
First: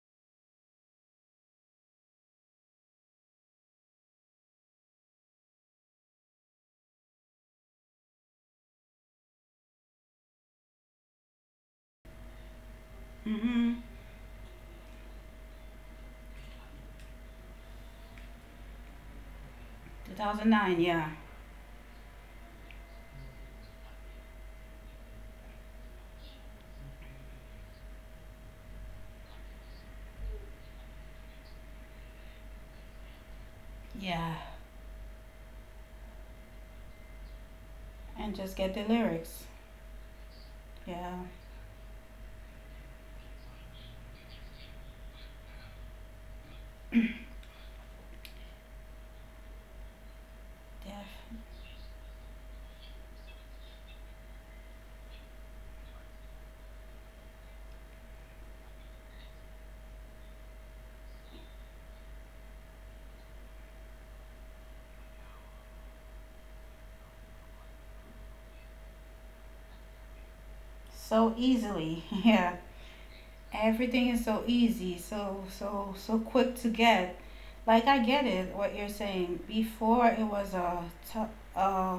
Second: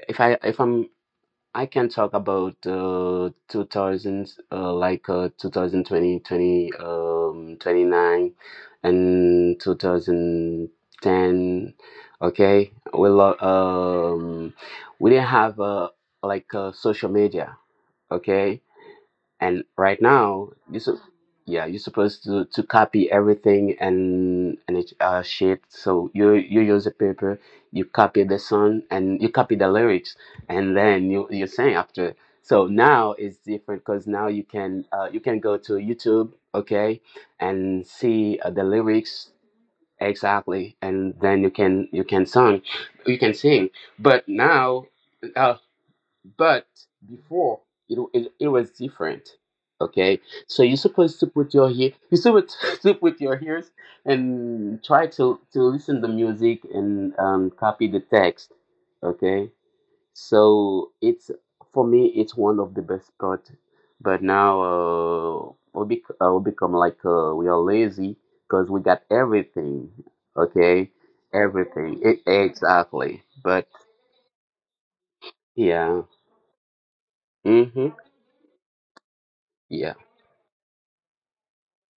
Speaker 2: if I if I'm I can talk about 2000, like 2020, 29, and 2010. Okay, we lo-
Speaker 1: hmm
Speaker 2: um, we didn't have like social media. Okay, and right now
Speaker 1: 2009, yeah,
Speaker 2: you're supposed to copy everything and it, shit, so you use a paper, you copy the song and you copy the lyrics, and then you sing after. So now it's different because now
Speaker 1: yeah,
Speaker 2: you can go to YouTube, okay, and see
Speaker 1: and just
Speaker 2: the
Speaker 1: get the
Speaker 2: lyrics.
Speaker 1: lyrics.
Speaker 2: Exactly, and
Speaker 1: Yeah,
Speaker 2: then you can song, you can sing. But now uh. But before, it was different. Okay, so you're supposed to
Speaker 1: yeah,
Speaker 2: put your ear, you're supposed to put your ears and try to listen the music and copy the text. Okay, so it's, for me, it's one of the best part. But now, we become like, we are lazy because we got everything. Okay,
Speaker 1: so
Speaker 2: everything.
Speaker 1: easily. Yeah,
Speaker 2: Exactly. But
Speaker 1: everything is so easy, so so
Speaker 2: yeah,
Speaker 1: so quick to get. Like
Speaker 2: mhm,
Speaker 1: I get it, what you're saying.
Speaker 2: yeah.
Speaker 1: Before it was t- uh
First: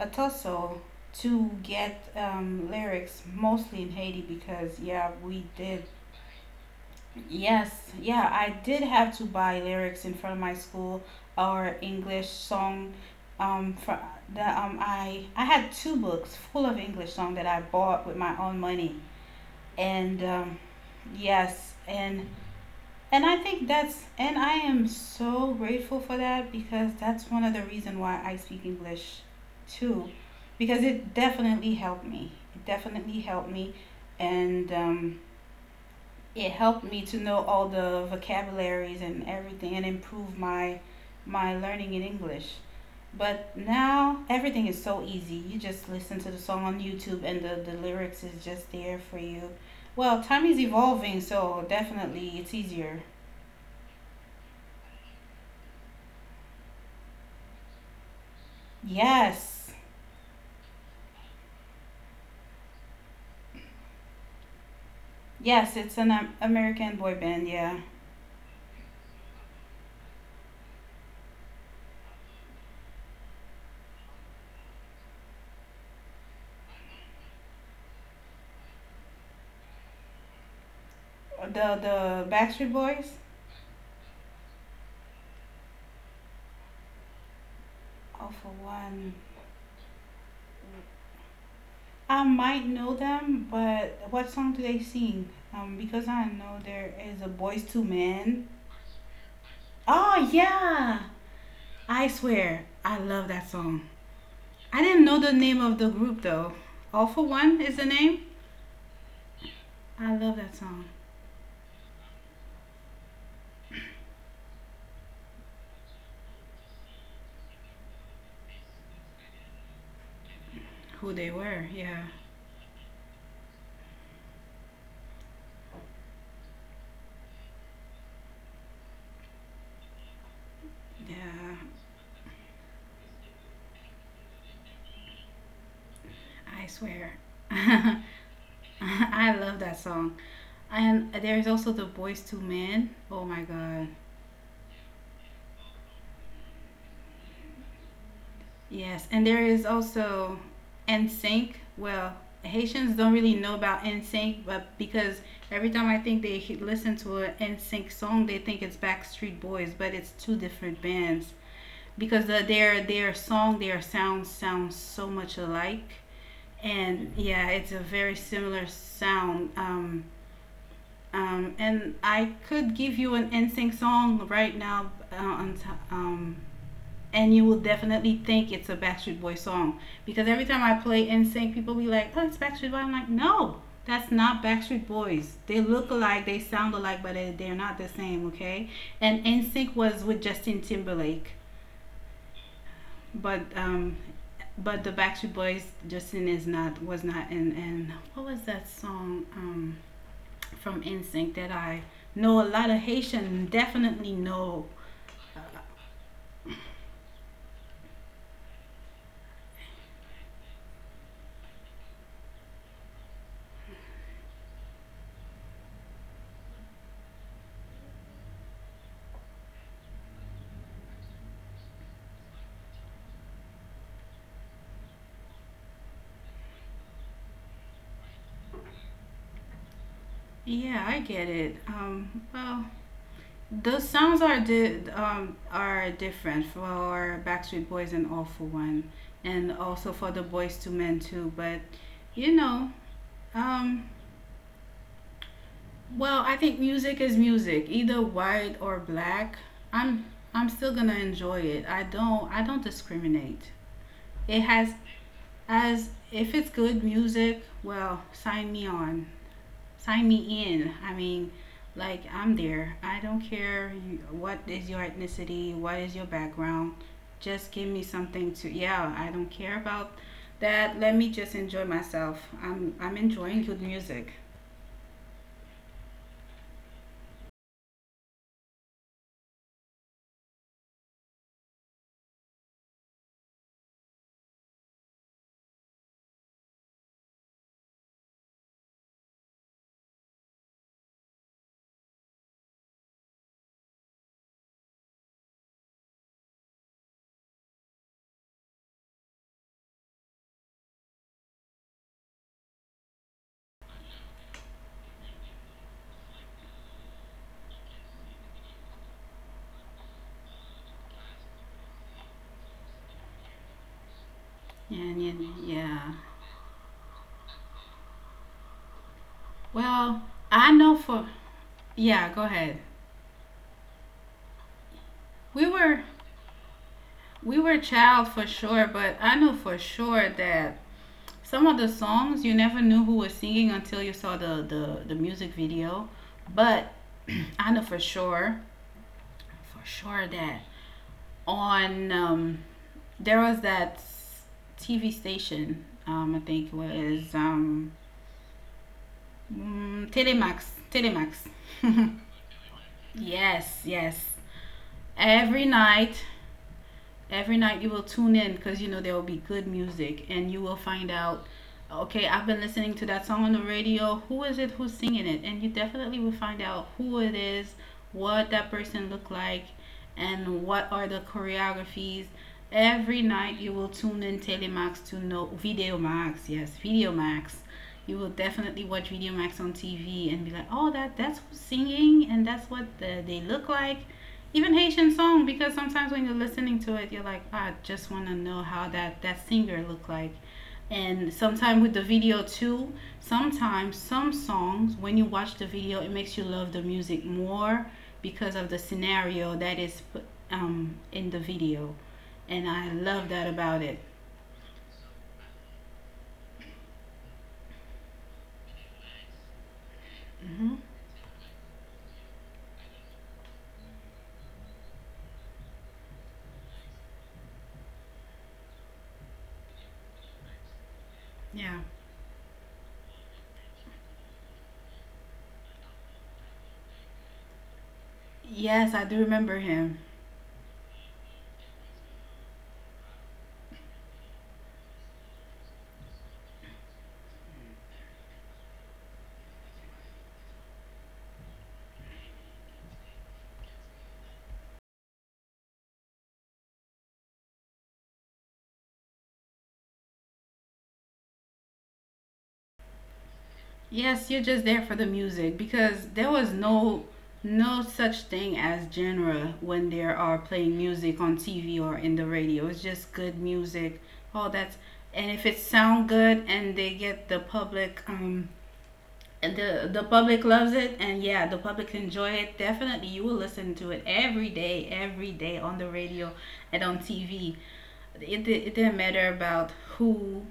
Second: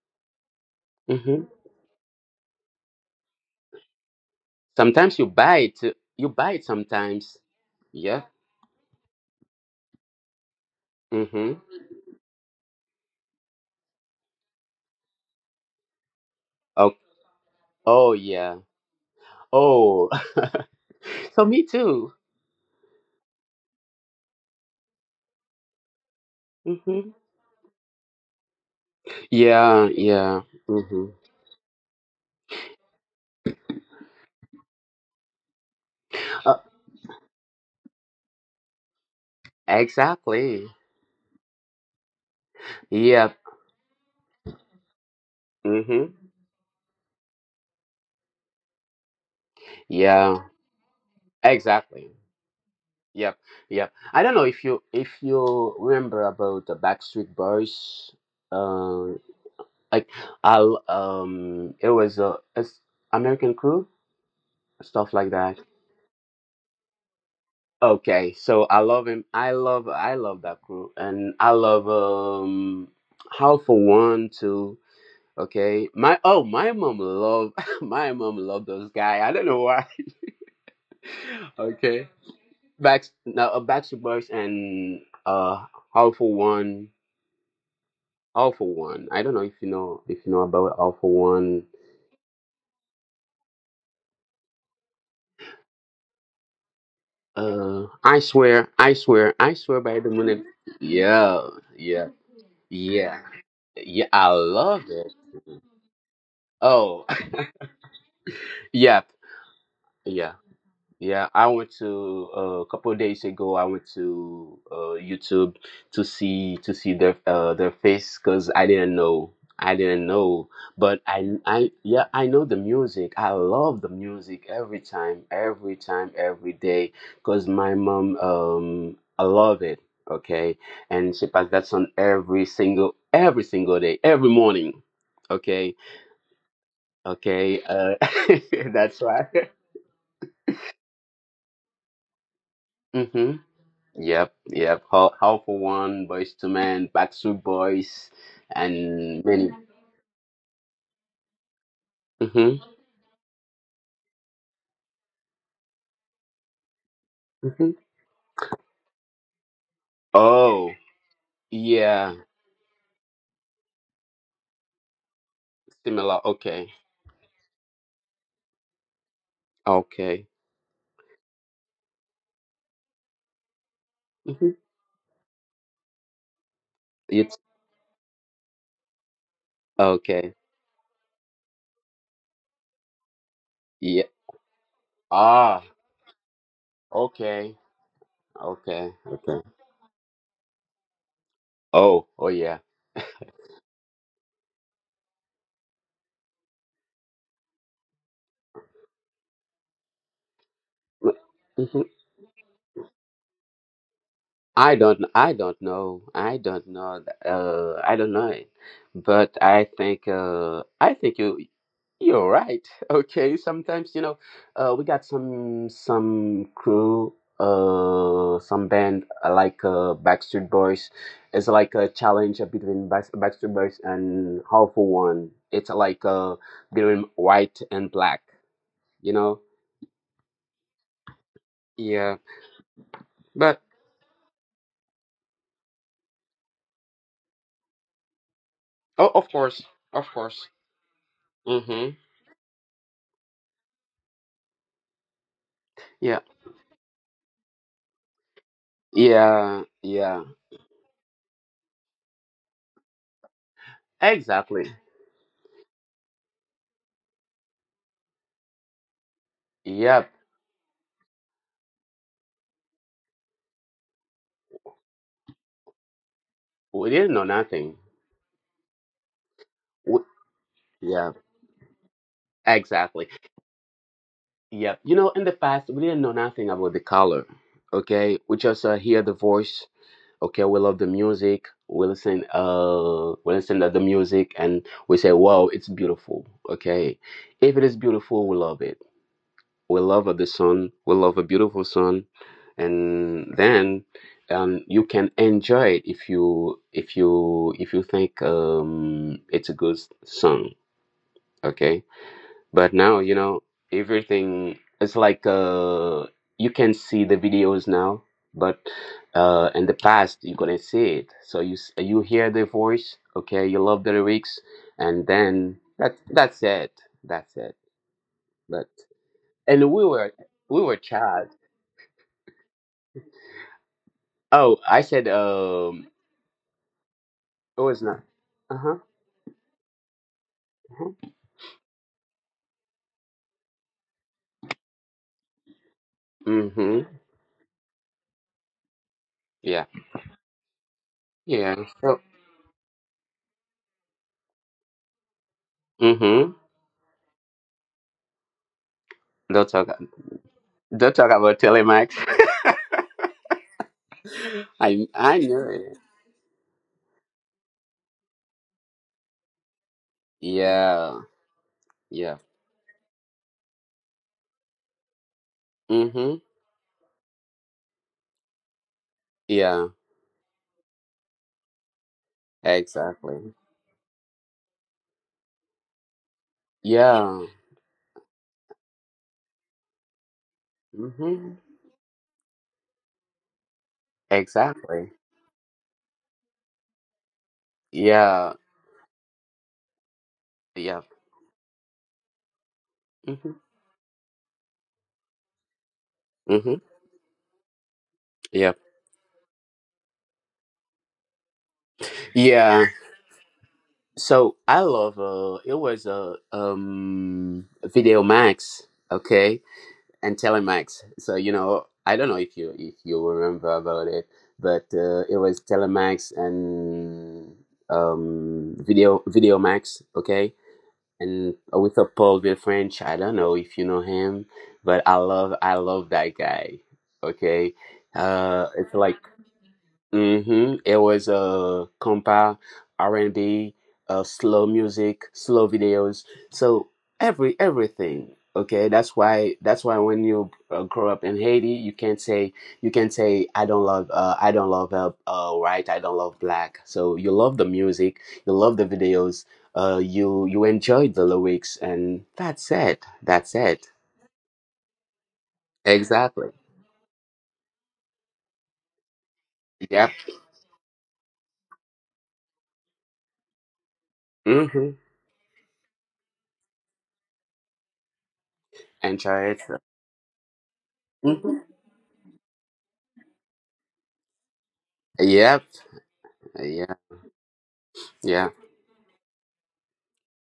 Speaker 1: Atosso to
Speaker 2: Mhm.
Speaker 1: get lyrics mostly in Haiti because yeah,
Speaker 2: Sometimes you
Speaker 1: we
Speaker 2: buy
Speaker 1: did.
Speaker 2: it. You buy it sometimes.
Speaker 1: Yes, yeah,
Speaker 2: Yeah.
Speaker 1: I did have to buy lyrics in front of my school
Speaker 2: Mm-hmm.
Speaker 1: or English song. For the I had two books full of
Speaker 2: Oh,
Speaker 1: English song that I bought with
Speaker 2: oh
Speaker 1: my own
Speaker 2: yeah.
Speaker 1: money,
Speaker 2: Oh.
Speaker 1: and
Speaker 2: So
Speaker 1: yes,
Speaker 2: me too.
Speaker 1: and I think that's, and I am so grateful for that because
Speaker 2: Mm-hmm.
Speaker 1: that's one of the reason why I speak English
Speaker 2: Yeah.
Speaker 1: too,
Speaker 2: Yeah.
Speaker 1: because it
Speaker 2: Mm-hmm.
Speaker 1: definitely helped me. It definitely helped me, and it
Speaker 2: Uh,
Speaker 1: helped me to know all the vocabularies and everything, and improve my
Speaker 2: exactly.
Speaker 1: my learning in English.
Speaker 2: Yep.
Speaker 1: But now everything is so easy. You just listen
Speaker 2: Mm-hmm.
Speaker 1: to the song on YouTube, and the lyrics is just there for you. Well, time
Speaker 2: Yeah.
Speaker 1: is evolving, so
Speaker 2: Exactly.
Speaker 1: definitely it's easier.
Speaker 2: Yep. Yep. I don't know if you remember about the Backstreet Boys. Uh,
Speaker 1: Yes,
Speaker 2: like, I'll it was a, American crew, stuff like that.
Speaker 1: yes, it's an American boy band. Yeah,
Speaker 2: Okay, so I love him. I love that crew, and I love, um, how for one too. Okay, my mom love, my mom love those guy. I don't know why. Okay,
Speaker 1: the Backstreet Boys.
Speaker 2: back now, Backstreet Boys and uh how for one,
Speaker 1: All for
Speaker 2: how for
Speaker 1: one.
Speaker 2: one. I don't know if you know, if you know about how for one.
Speaker 1: I might know them, but what song do they sing? Because I know there is a Boys to
Speaker 2: I
Speaker 1: Men.
Speaker 2: swear, I swear, I swear by the
Speaker 1: Oh
Speaker 2: moon. And
Speaker 1: yeah,
Speaker 2: yeah,
Speaker 1: I
Speaker 2: yeah,
Speaker 1: swear, I love
Speaker 2: yeah,
Speaker 1: that song.
Speaker 2: yeah. I
Speaker 1: I
Speaker 2: love
Speaker 1: didn't know
Speaker 2: it.
Speaker 1: the name of the group though. All
Speaker 2: Oh,
Speaker 1: for one is the name.
Speaker 2: yep,
Speaker 1: I love
Speaker 2: yeah,
Speaker 1: that song.
Speaker 2: yeah. I went to, a couple of days ago, I went to YouTube to see their, their face because I didn't know. I didn't know,
Speaker 1: Who
Speaker 2: but
Speaker 1: they
Speaker 2: I
Speaker 1: were?
Speaker 2: I
Speaker 1: Yeah,
Speaker 2: yeah, I know the music. I love the music every time, every time, every day. 'Cause my mom, um, I love it. Okay, and she
Speaker 1: yeah.
Speaker 2: plays that song every single day, every morning. Okay,
Speaker 1: I swear.
Speaker 2: okay. That's
Speaker 1: I
Speaker 2: right.
Speaker 1: love that song. And there's also the Boys to Men. Oh my
Speaker 2: Mm-hmm.
Speaker 1: god.
Speaker 2: Yep, yep. How Helpful One, Boys to Men, Backstreet Boys,
Speaker 1: Yes. And
Speaker 2: and
Speaker 1: there is
Speaker 2: many.
Speaker 1: also NSYNC. Well,
Speaker 2: Mm-hmm.
Speaker 1: Haitians don't really know about NSYNC, but because every time I think listen to an
Speaker 2: Mm-hmm.
Speaker 1: NSYNC song, they think it's Backstreet Boys, but it's two different
Speaker 2: Oh,
Speaker 1: bands because
Speaker 2: yeah.
Speaker 1: their song, their sound sounds so much alike.
Speaker 2: Similar. Okay.
Speaker 1: And yeah, it's a very similar sound.
Speaker 2: Okay.
Speaker 1: And I could give you an NSYNC song right
Speaker 2: Mm-hmm.
Speaker 1: now, on um, and you
Speaker 2: It's
Speaker 1: will definitely think it's a Backstreet Boy song because every
Speaker 2: okay.
Speaker 1: time I play NSYNC, people be like, "Oh, it's Backstreet Boy." I'm like, "No, that's
Speaker 2: Yeah.
Speaker 1: not Backstreet Boys. They
Speaker 2: Ah.
Speaker 1: look alike, they sound alike, but they're
Speaker 2: Okay.
Speaker 1: not the same." Okay,
Speaker 2: Okay.
Speaker 1: and
Speaker 2: Okay.
Speaker 1: NSYNC was with Justin Timberlake,
Speaker 2: Oh. Oh yeah.
Speaker 1: but um, but the Backstreet Boys Justin is not was not in. And what was that song? From instinct that I
Speaker 2: Mm-hmm.
Speaker 1: know a lot of Haitian definitely know.
Speaker 2: I don't. I don't know. I don't know. I don't know it. But I think. I think you. You're right. Okay. Sometimes, you know, we got some crew, some band, like, Backstreet Boys. It's like a challenge between Backstreet Boys and Hopeful One. It's like, between white and black. You know.
Speaker 1: Yeah, I get it.
Speaker 2: Yeah.
Speaker 1: Well,
Speaker 2: But
Speaker 1: the sounds are are different for Backstreet Boys and All for One,
Speaker 2: oh, of
Speaker 1: and
Speaker 2: course,
Speaker 1: also for
Speaker 2: of
Speaker 1: the Boys
Speaker 2: course.
Speaker 1: to Men too. But
Speaker 2: Mm-hmm.
Speaker 1: you know, um,
Speaker 2: Yeah.
Speaker 1: well, I think music is music, either white or black.
Speaker 2: Yeah.
Speaker 1: I'm
Speaker 2: Yeah.
Speaker 1: I'm still gonna enjoy it. I don't discriminate. It
Speaker 2: Exactly.
Speaker 1: has as if it's good music. Well, sign me on. Sign
Speaker 2: Yep.
Speaker 1: me in. I mean, like I'm there. I don't care what is your ethnicity, what is your background.
Speaker 2: We didn't know
Speaker 1: Just give
Speaker 2: nothing.
Speaker 1: me something to. Yeah, I don't care
Speaker 2: We,
Speaker 1: about that. Let
Speaker 2: yeah.
Speaker 1: me just enjoy myself.
Speaker 2: Exactly.
Speaker 1: I'm enjoying good music.
Speaker 2: Yep. You know, in the past, we didn't know nothing about the color. Okay, we just, hear the voice. Okay, we love the music. We listen. We listen to the music, and we say, "Wow, it's beautiful." Okay, if it is beautiful, we love it. We love, the sun. We love a beautiful sun, and then, you can enjoy it if you think, it's a good song. Okay, but now, you know, everything, it's like, you can see the videos now, but in the past you couldn't see it. So you hear the voice, okay, you love the lyrics, and then that,
Speaker 1: Yeah.
Speaker 2: that's it. That's it. But, and we were
Speaker 1: Well,
Speaker 2: we
Speaker 1: I
Speaker 2: were
Speaker 1: know for
Speaker 2: child.
Speaker 1: yeah. Go ahead.
Speaker 2: Oh, I said,
Speaker 1: We
Speaker 2: um,
Speaker 1: were we
Speaker 2: it
Speaker 1: were a
Speaker 2: was not.
Speaker 1: child for
Speaker 2: Uh-huh.
Speaker 1: sure, but I know for sure that
Speaker 2: Uh-huh.
Speaker 1: some of the songs you never knew who was singing until you saw the music video.
Speaker 2: Mm-hmm.
Speaker 1: But I know
Speaker 2: Yeah.
Speaker 1: for sure that
Speaker 2: Yeah.
Speaker 1: on
Speaker 2: So
Speaker 1: there was that TV station. I
Speaker 2: mm-hmm.
Speaker 1: think it was
Speaker 2: Don't talk,
Speaker 1: Telemax.
Speaker 2: don't talk
Speaker 1: Telemax.
Speaker 2: about Telemax.
Speaker 1: Yes, yes.
Speaker 2: I
Speaker 1: Every
Speaker 2: knew it.
Speaker 1: night every night you will tune in because you know there will be good music and you will find
Speaker 2: Yeah.
Speaker 1: out okay,
Speaker 2: Yeah.
Speaker 1: I've been listening to that song on the radio, who is it, who's singing it, and you definitely
Speaker 2: Mm-hmm.
Speaker 1: will find out who it is, what that person looked like,
Speaker 2: Yeah.
Speaker 1: and what are the choreographies. Every
Speaker 2: Exactly.
Speaker 1: night you will tune in Telemax to know Video Max. Yes, Video
Speaker 2: Yeah.
Speaker 1: Max, you will definitely watch Video Max on TV and be like, oh, that that's
Speaker 2: Mm-hmm.
Speaker 1: who's singing and that's what they look like. Even
Speaker 2: Exactly.
Speaker 1: Haitian song, because sometimes when you're listening to it, you're like, I just want to
Speaker 2: Yeah.
Speaker 1: know how that that singer looked like.
Speaker 2: Yeah.
Speaker 1: And sometimes with the video too,
Speaker 2: Mm-hmm.
Speaker 1: sometimes some songs when you watch the video, it makes you love
Speaker 2: Mm-hmm.
Speaker 1: the music more because of
Speaker 2: Yeah.
Speaker 1: the scenario that is in the video, and
Speaker 2: Yeah.
Speaker 1: I love that about it.
Speaker 2: So I love, it was a, um, Video Max, okay, and
Speaker 1: Hmm.
Speaker 2: Telemax. So you know, I don't know if you remember about it, but, it was Telemax and, um, Video Max, okay? And
Speaker 1: Yeah.
Speaker 2: with a Peruvian French. I don't know if you know him, but I love that guy. Okay,
Speaker 1: Yes,
Speaker 2: it's
Speaker 1: I do
Speaker 2: like
Speaker 1: remember him.
Speaker 2: Mm-hmm. It was, compa, R and B, slow music, slow videos. So every, everything. Okay, that's why when you, grow up in Haiti, you can't say, you can't say, "I don't love, I don't love, white, I don't love black." So you love the music, you love the videos, you, you enjoy the lyrics, and that's it. That's it.
Speaker 1: Yes, you're just there for the music because there
Speaker 2: Exactly.
Speaker 1: was no no such thing as genre when
Speaker 2: Yep.
Speaker 1: there are playing music on TV or in the radio. It's just good music. Oh, that's,
Speaker 2: Mm-hmm.
Speaker 1: and if it sound good and they get the public
Speaker 2: Enjoy
Speaker 1: and
Speaker 2: it.
Speaker 1: the public loves it, and yeah, the
Speaker 2: Hmm.
Speaker 1: public enjoy it, definitely you will listen to it every day, every day
Speaker 2: Yep.
Speaker 1: on the radio and on
Speaker 2: Yeah.
Speaker 1: TV.
Speaker 2: Yeah.
Speaker 1: It didn't matter about who,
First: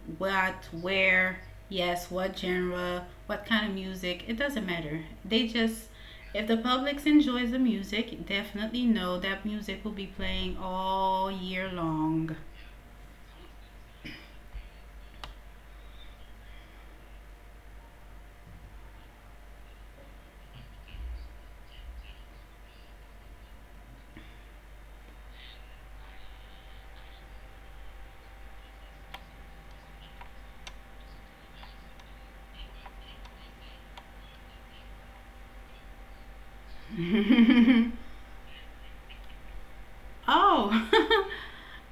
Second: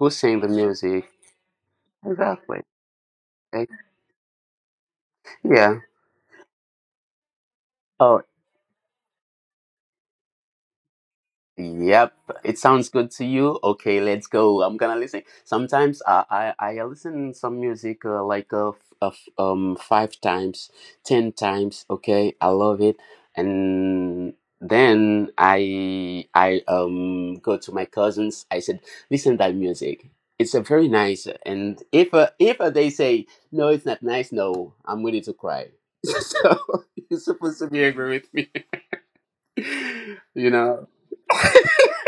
Speaker 2: Who sang the
Speaker 1: what,
Speaker 2: music?
Speaker 1: where. Yes, what
Speaker 2: Exactly.
Speaker 1: genre, what
Speaker 2: Eh,
Speaker 1: kind of music, it doesn't matter. They
Speaker 2: yeah.
Speaker 1: just, if the public enjoys the
Speaker 2: Oh,
Speaker 1: music, definitely know that music will be playing all year
Speaker 2: yep,
Speaker 1: long.
Speaker 2: it sounds good to you. Okay, let's go. I'm gonna listen. Sometimes I listen some music, like, 5 times, 10 times. Okay, I love it, and then I go to my cousins. I said, listen that music. It's a very nice. And if, they say no, it's not nice. No, I'm ready to cry. So you're supposed to be angry with me, you
Speaker 1: Oh,
Speaker 2: know.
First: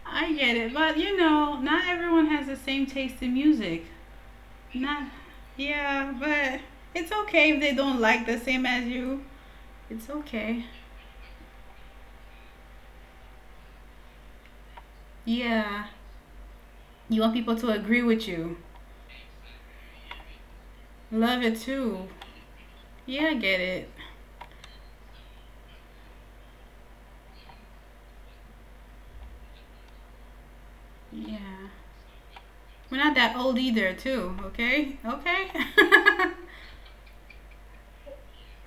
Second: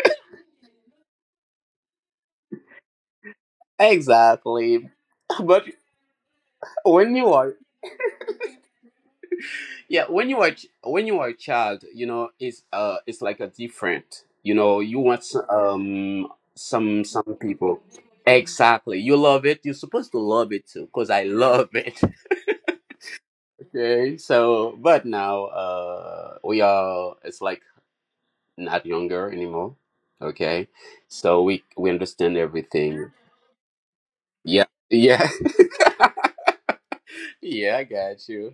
Speaker 1: I get it. But you know, not everyone has the same taste in music.
Speaker 2: Exactly.
Speaker 1: Not,
Speaker 2: But
Speaker 1: yeah, but it's
Speaker 2: when you
Speaker 1: okay if
Speaker 2: are
Speaker 1: they don't like the same as you. It's
Speaker 2: yeah, when you
Speaker 1: okay.
Speaker 2: are, when you are a child, you know, it's, it's like a different. You know,
Speaker 1: Yeah,
Speaker 2: some
Speaker 1: you want
Speaker 2: some
Speaker 1: people to
Speaker 2: people.
Speaker 1: agree with you.
Speaker 2: Exactly. You love it. You're supposed to love it too, because I
Speaker 1: Love it
Speaker 2: love
Speaker 1: too.
Speaker 2: it.
Speaker 1: Yeah, I get it.
Speaker 2: Okay. So but now, we are, it's like not younger anymore. Okay. So
Speaker 1: Yeah.
Speaker 2: we understand
Speaker 1: We're not
Speaker 2: everything.
Speaker 1: that old either, too,
Speaker 2: Yeah.
Speaker 1: okay?
Speaker 2: Yeah.
Speaker 1: Okay?
Speaker 2: Yeah, I got you.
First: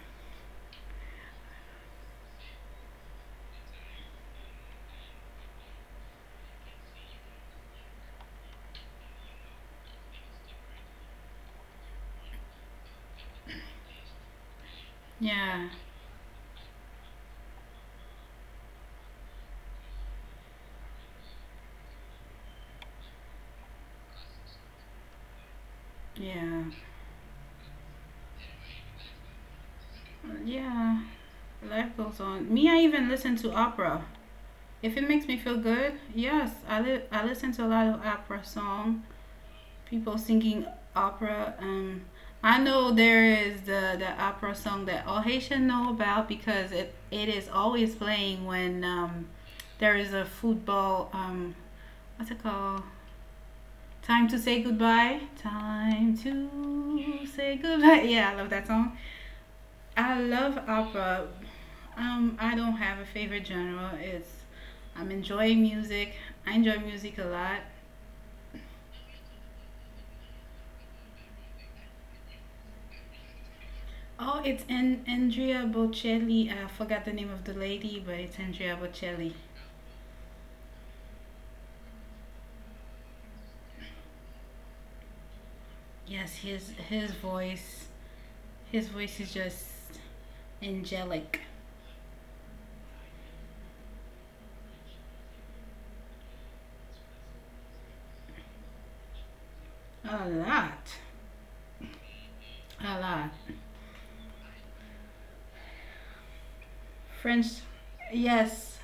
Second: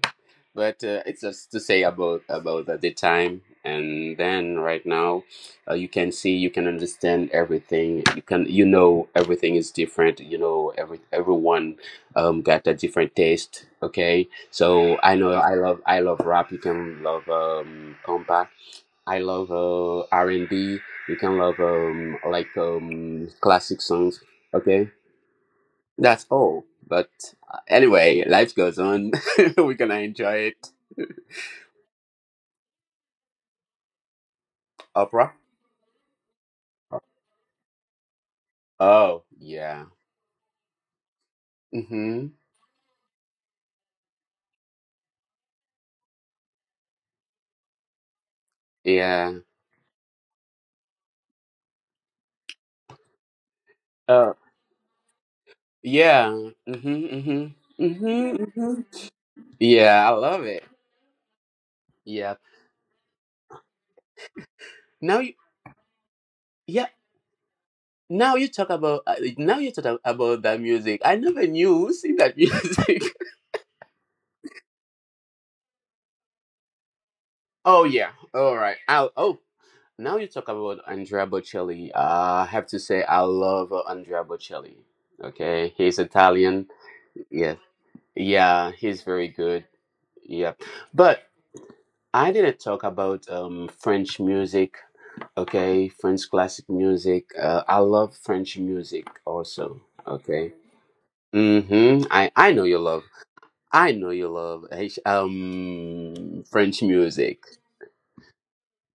Speaker 2: But, it's just to say about, at the time and then right now, you can see, you can understand everything. You can, you know, everything is different. You know, everyone, got a different taste. Okay, so I know I
Speaker 1: yeah,
Speaker 2: love I love rap. You can love, um, compact. I love, R and B. You can love, um, like, classic songs. Okay, that's
Speaker 1: yeah,
Speaker 2: all. But, anyway, life goes on. We're gonna enjoy it.
Speaker 1: yeah. Life goes on. Me, I even listen to opera. If it makes
Speaker 2: Oprah?
Speaker 1: me feel good, yes, I listen to a lot of opera song,
Speaker 2: Oh, yeah.
Speaker 1: people singing opera.
Speaker 2: Mm-hmm.
Speaker 1: I know there is the opera song that all Haitian know about because it is always playing when
Speaker 2: Yeah.
Speaker 1: there is a football, what's it called? Time to
Speaker 2: Oh,
Speaker 1: say goodbye. Time
Speaker 2: yeah. Mm-hmm.
Speaker 1: to
Speaker 2: Mm-hmm.
Speaker 1: say goodbye. Yeah, I love
Speaker 2: Mm-hmm.
Speaker 1: that
Speaker 2: Hmm.
Speaker 1: song.
Speaker 2: Yeah, I
Speaker 1: I
Speaker 2: love
Speaker 1: love
Speaker 2: it.
Speaker 1: opera.
Speaker 2: Yeah.
Speaker 1: I don't have a favorite genre. It's I'm
Speaker 2: Now you,
Speaker 1: enjoying music. I enjoy
Speaker 2: yeah.
Speaker 1: music a lot.
Speaker 2: Now you talk about, now you talk about that music. I never knew who sing that music.
Speaker 1: Oh, it's Andrea Bocelli. I forgot the name of the
Speaker 2: Oh
Speaker 1: lady,
Speaker 2: yeah.
Speaker 1: but it's
Speaker 2: All right.
Speaker 1: Andrea Bocelli.
Speaker 2: Now you talk about Andrea Bocelli. I have to say I love, Andrea Bocelli. Okay, he's
Speaker 1: Yes,
Speaker 2: Italian. Yeah, yeah,
Speaker 1: his
Speaker 2: he's
Speaker 1: voice
Speaker 2: very
Speaker 1: is
Speaker 2: good.
Speaker 1: just
Speaker 2: Yeah, but
Speaker 1: angelic.
Speaker 2: I didn't talk about, French music. Okay, French classic music. I love French music also.
Speaker 1: A
Speaker 2: Okay.
Speaker 1: lot,
Speaker 2: Mm-hmm. I know you love.
Speaker 1: a lot.
Speaker 2: I know you love, eh, um, French music.
Speaker 1: French, yes.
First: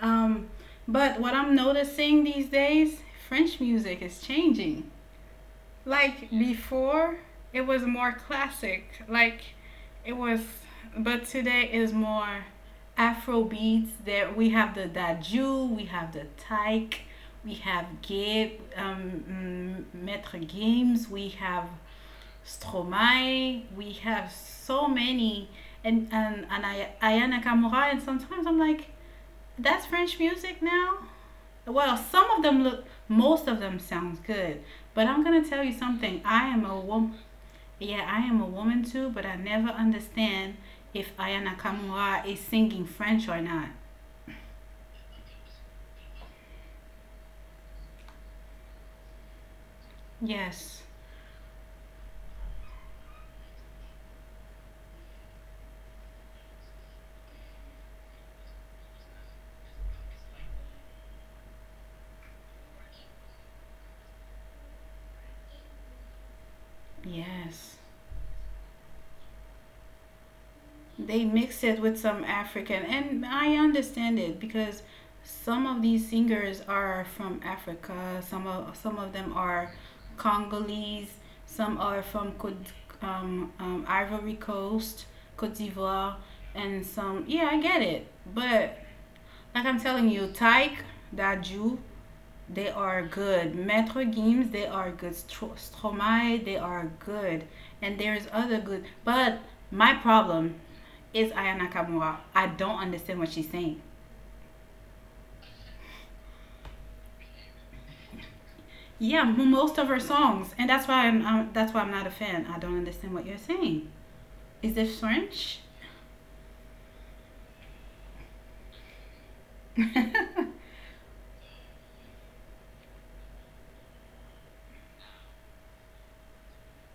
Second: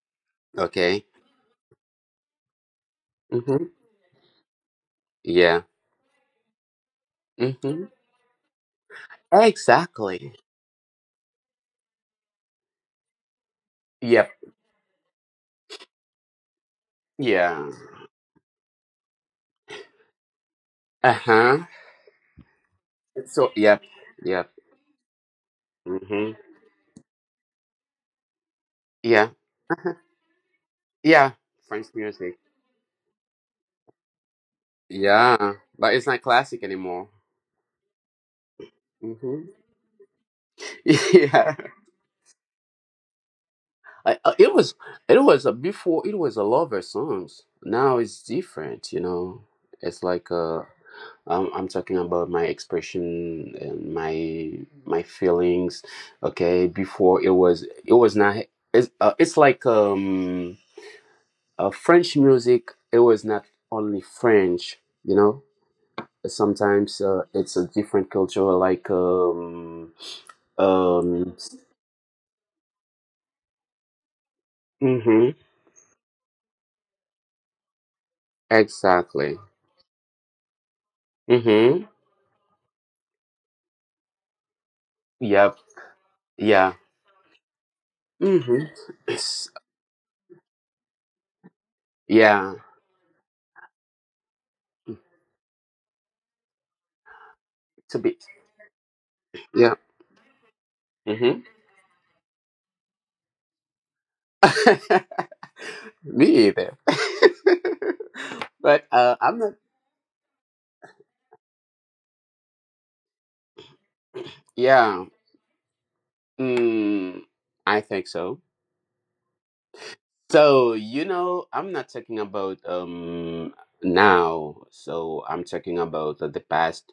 Speaker 1: Um,
Speaker 2: Okay.
Speaker 1: but what I'm noticing these days, French
Speaker 2: Mm-hmm.
Speaker 1: music is changing.
Speaker 2: Yeah.
Speaker 1: Like before, it was
Speaker 2: Mm-hmm.
Speaker 1: more classic. Like it
Speaker 2: Exactly.
Speaker 1: was, but today is more Afro beats. There
Speaker 2: Yep.
Speaker 1: we have the daju, we have the taik, we
Speaker 2: Yeah.
Speaker 1: have Gabe, Maître Games, we have
Speaker 2: Uh-huh. So
Speaker 1: Stromae, we
Speaker 2: yep.
Speaker 1: have
Speaker 2: Yep.
Speaker 1: so many, and
Speaker 2: Mm-hmm.
Speaker 1: I, Ayana Kamura, and sometimes I'm like,
Speaker 2: Yeah.
Speaker 1: that's French music now?
Speaker 2: Yeah.
Speaker 1: Well,
Speaker 2: French
Speaker 1: some of
Speaker 2: music.
Speaker 1: them look, most of them sounds good. But I'm gonna tell
Speaker 2: Yeah,
Speaker 1: you
Speaker 2: but
Speaker 1: something.
Speaker 2: it's not
Speaker 1: I am
Speaker 2: classic
Speaker 1: a woman.
Speaker 2: anymore.
Speaker 1: Yeah, I am a woman too, but I
Speaker 2: Hmm.
Speaker 1: never understand if Aya
Speaker 2: Yeah,
Speaker 1: Nakamura is singing French or not.
Speaker 2: it was, it was a, before it was a lover songs. Now it's different, you know. It's like,
Speaker 1: Yes,
Speaker 2: I'm talking about my expression and my feelings. Okay, before it was, it was not, it's, it's like, French music. It was not only French, you know. Sometimes,
Speaker 1: yes,
Speaker 2: it's a different culture, like, um.
Speaker 1: they
Speaker 2: Um.
Speaker 1: mix it with some African, and I understand it because
Speaker 2: Mm-hmm.
Speaker 1: some of these singers are from Africa. Some of them
Speaker 2: Exactly.
Speaker 1: are Congolese. Some
Speaker 2: Mm-hmm.
Speaker 1: are from Cote, Ivory Coast, Cote
Speaker 2: Yep.
Speaker 1: d'Ivoire,
Speaker 2: Yeah.
Speaker 1: and some. Yeah, I get it,
Speaker 2: Mm-hmm.
Speaker 1: but
Speaker 2: It's,
Speaker 1: like I'm telling you, Tyke, that Jew,
Speaker 2: yeah.
Speaker 1: they are good. Metro Games, they are good. Stromae, they are good. And
Speaker 2: To be.
Speaker 1: there's other good. But
Speaker 2: Yeah.
Speaker 1: my problem is
Speaker 2: Mm-hmm.
Speaker 1: Aya Nakamura. I don't understand what she's saying.
Speaker 2: Me either. But,
Speaker 1: Yeah,
Speaker 2: I'm not.
Speaker 1: most of her songs, and that's why I'm not a fan. I don't understand what you're saying. Is
Speaker 2: Yeah.
Speaker 1: this French?
Speaker 2: Mm, I think so. So, you know, I'm not talking about, um, now. So, I'm talking about, the past.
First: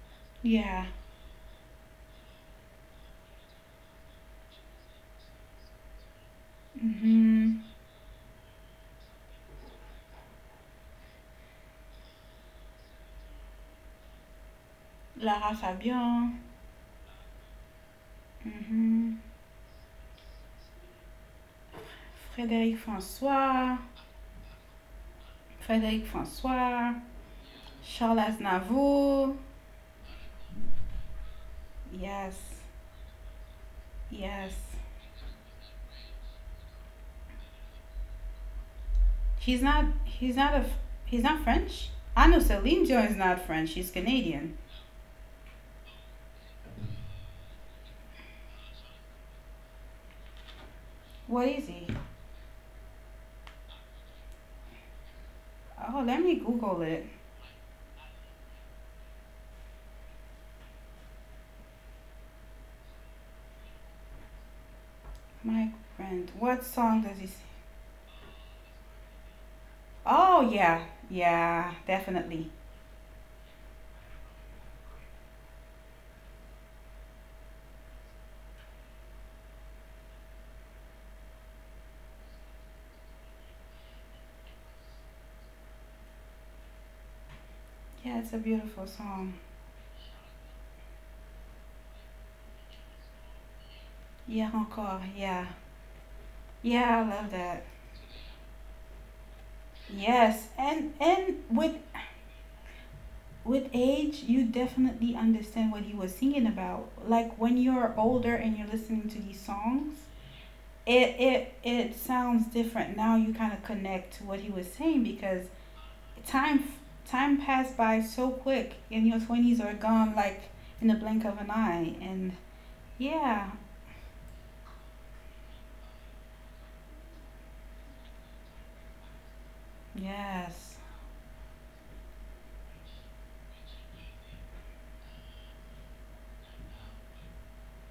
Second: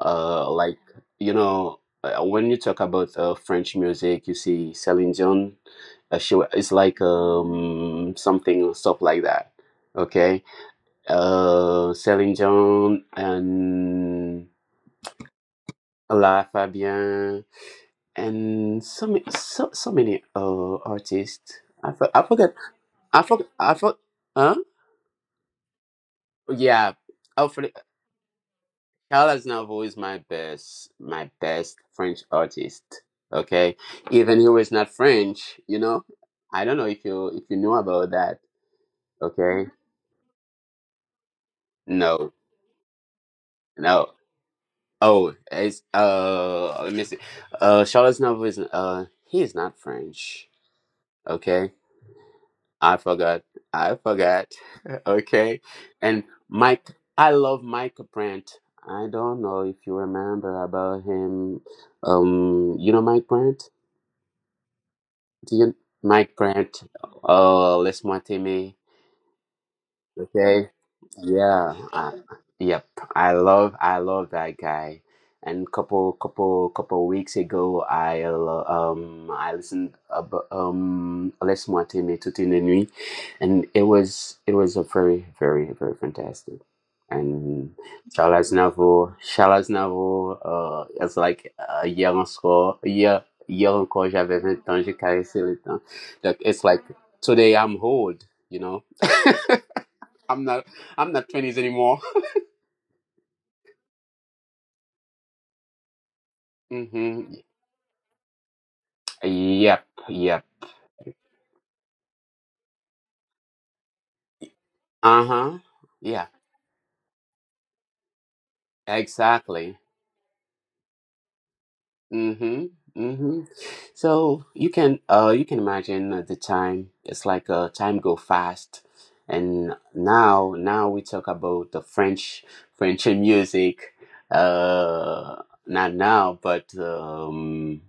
Speaker 2: Like,
Speaker 1: Yeah.
Speaker 2: you know, when you talk about, French music, you see Celine Dion. She, it's like,
Speaker 1: Hmm.
Speaker 2: um, something stuff like that. Okay. Celine Dion and
Speaker 1: Lara Fabian.
Speaker 2: La Fabian, and
Speaker 1: Hmm.
Speaker 2: so, so many, artists. I forgot.
Speaker 1: Frédéric
Speaker 2: I forgot.
Speaker 1: François.
Speaker 2: I forgot. Huh?
Speaker 1: Frédéric François.
Speaker 2: Yeah, Alfred,
Speaker 1: Charles Aznavour.
Speaker 2: Carlos Novo is my best
Speaker 1: Yes.
Speaker 2: French artist. Okay, even
Speaker 1: Yes.
Speaker 2: who is not French, you know. I don't know if you know about that.
Speaker 1: He's
Speaker 2: Okay,
Speaker 1: not he's not a he's not French. I know
Speaker 2: no,
Speaker 1: Celine Dion is not French, he's
Speaker 2: no.
Speaker 1: Canadian.
Speaker 2: Oh, it's, let me see. Charles Novo is, he is not French.
Speaker 1: What is
Speaker 2: Okay,
Speaker 1: he?
Speaker 2: I forgot. I forgot. Okay.
Speaker 1: Oh, let me
Speaker 2: And
Speaker 1: Google
Speaker 2: Mike,
Speaker 1: it.
Speaker 2: I love Mike Brandt. I don't know if you remember about him. You know Mike Brandt? Do
Speaker 1: My
Speaker 2: you
Speaker 1: friend.
Speaker 2: Mike
Speaker 1: What
Speaker 2: Brandt?
Speaker 1: song does he sing?
Speaker 2: Oh, laisse-moi t'aimer.
Speaker 1: Oh
Speaker 2: Okay.
Speaker 1: yeah, yeah,
Speaker 2: Yeah.
Speaker 1: definitely.
Speaker 2: Yep. I love that guy. And couple weeks ago, I, I listened about, um, laisse-moi Les Moitine Toute une nuit, and it was, it was a very fantastic. And
Speaker 1: Yeah, it's a
Speaker 2: Charles
Speaker 1: beautiful
Speaker 2: Navo,
Speaker 1: song.
Speaker 2: It's like, hier encore, hier encore,
Speaker 1: Yeah
Speaker 2: j'avais 20 ans,
Speaker 1: encore,
Speaker 2: j'ai
Speaker 1: yeah.
Speaker 2: caressé le temps. Like, it's like
Speaker 1: Yeah, I love that.
Speaker 2: today I'm old, you know.
Speaker 1: Yes.
Speaker 2: I'm not I'm not
Speaker 1: And
Speaker 2: twenties anymore.
Speaker 1: with age you definitely understand what he was singing about. Like
Speaker 2: Mm-hmm.
Speaker 1: when you're older and you're listening to these songs,
Speaker 2: Yep. Yep.
Speaker 1: it it sounds different now you kind of connect to what he was saying because
Speaker 2: Uh-huh. Yeah.
Speaker 1: time time passed by so quick and your 20s are
Speaker 2: Exactly.
Speaker 1: gone like in the blink of an eye and
Speaker 2: Mm-hmm. Mm-hmm.
Speaker 1: yeah.
Speaker 2: So you can, you can imagine at the time, it's like, time go fast. And now
Speaker 1: Yes,
Speaker 2: now we talk about the French, French and music. Uh not now, but,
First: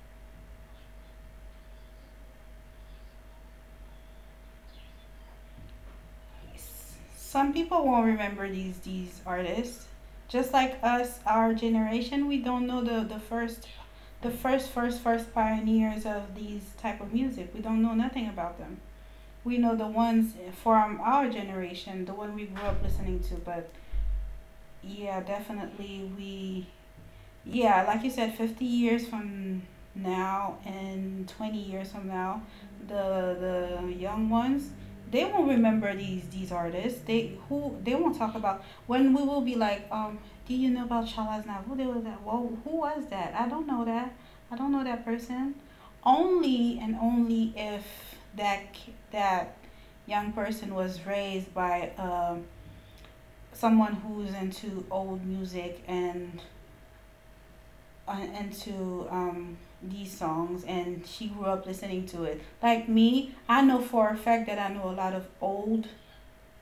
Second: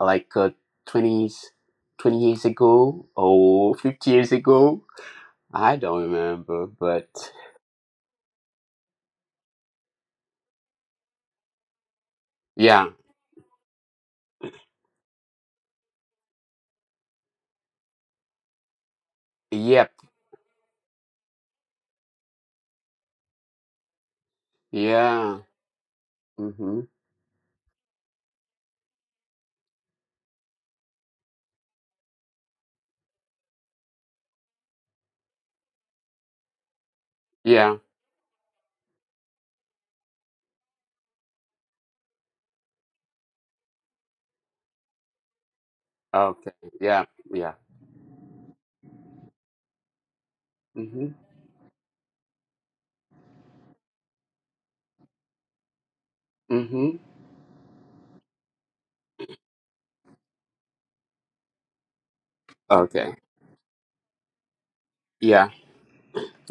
Speaker 2: like twenties 20 years ago or 50 years ago, I don't remember, but
Speaker 1: some people won't remember these artists, just like us. Our generation, we don't know
Speaker 2: yeah,
Speaker 1: the first pioneers of these type of music. We don't know nothing about them. We know the
Speaker 2: yep,
Speaker 1: ones from our generation, the one we grew up listening to. But yeah,
Speaker 2: yeah,
Speaker 1: definitely we
Speaker 2: mm-hmm,
Speaker 1: yeah, like you said, 50 years from now and 20 years from now, the the young ones, they won't remember these artists. They who
Speaker 2: yeah,
Speaker 1: they won't talk about when we will be like, do you know about Shala Who they was that? Well, who was that? I don't know that. I don't know that person.
Speaker 2: okay,
Speaker 1: Only and
Speaker 2: yeah, yeah,
Speaker 1: only if that young person
Speaker 2: mm-hmm,
Speaker 1: was raised by someone who's into old music and
Speaker 2: mm-hmm,
Speaker 1: into these songs and she grew up listening to it. Like
Speaker 2: okay,
Speaker 1: me, I know for a fact that I know a lot of
Speaker 2: yeah,
Speaker 1: old,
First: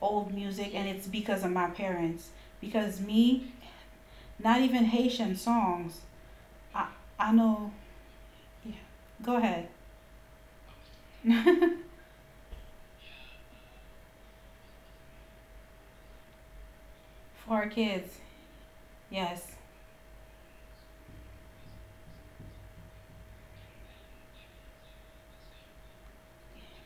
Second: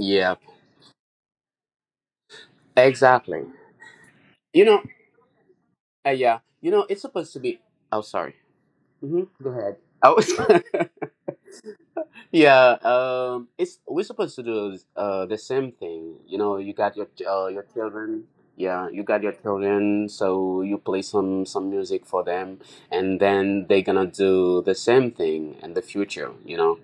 Speaker 1: old music, and it's because of my parents. Because
Speaker 2: exactly.
Speaker 1: me, not
Speaker 2: You know,
Speaker 1: even Haitian songs,
Speaker 2: yeah, you know,
Speaker 1: I,
Speaker 2: it's
Speaker 1: I
Speaker 2: supposed to be.
Speaker 1: know.
Speaker 2: Oh, sorry.
Speaker 1: Yeah.
Speaker 2: Mm-hmm.
Speaker 1: Go
Speaker 2: Go
Speaker 1: ahead.
Speaker 2: ahead. Oh, Yeah, it's we're supposed to do the same thing. You know, you got
Speaker 1: For
Speaker 2: your
Speaker 1: our kids.
Speaker 2: children. Yeah, you got your
Speaker 1: Yes.
Speaker 2: children, so you play some music for them, and then they're gonna do the same thing in the future. You know.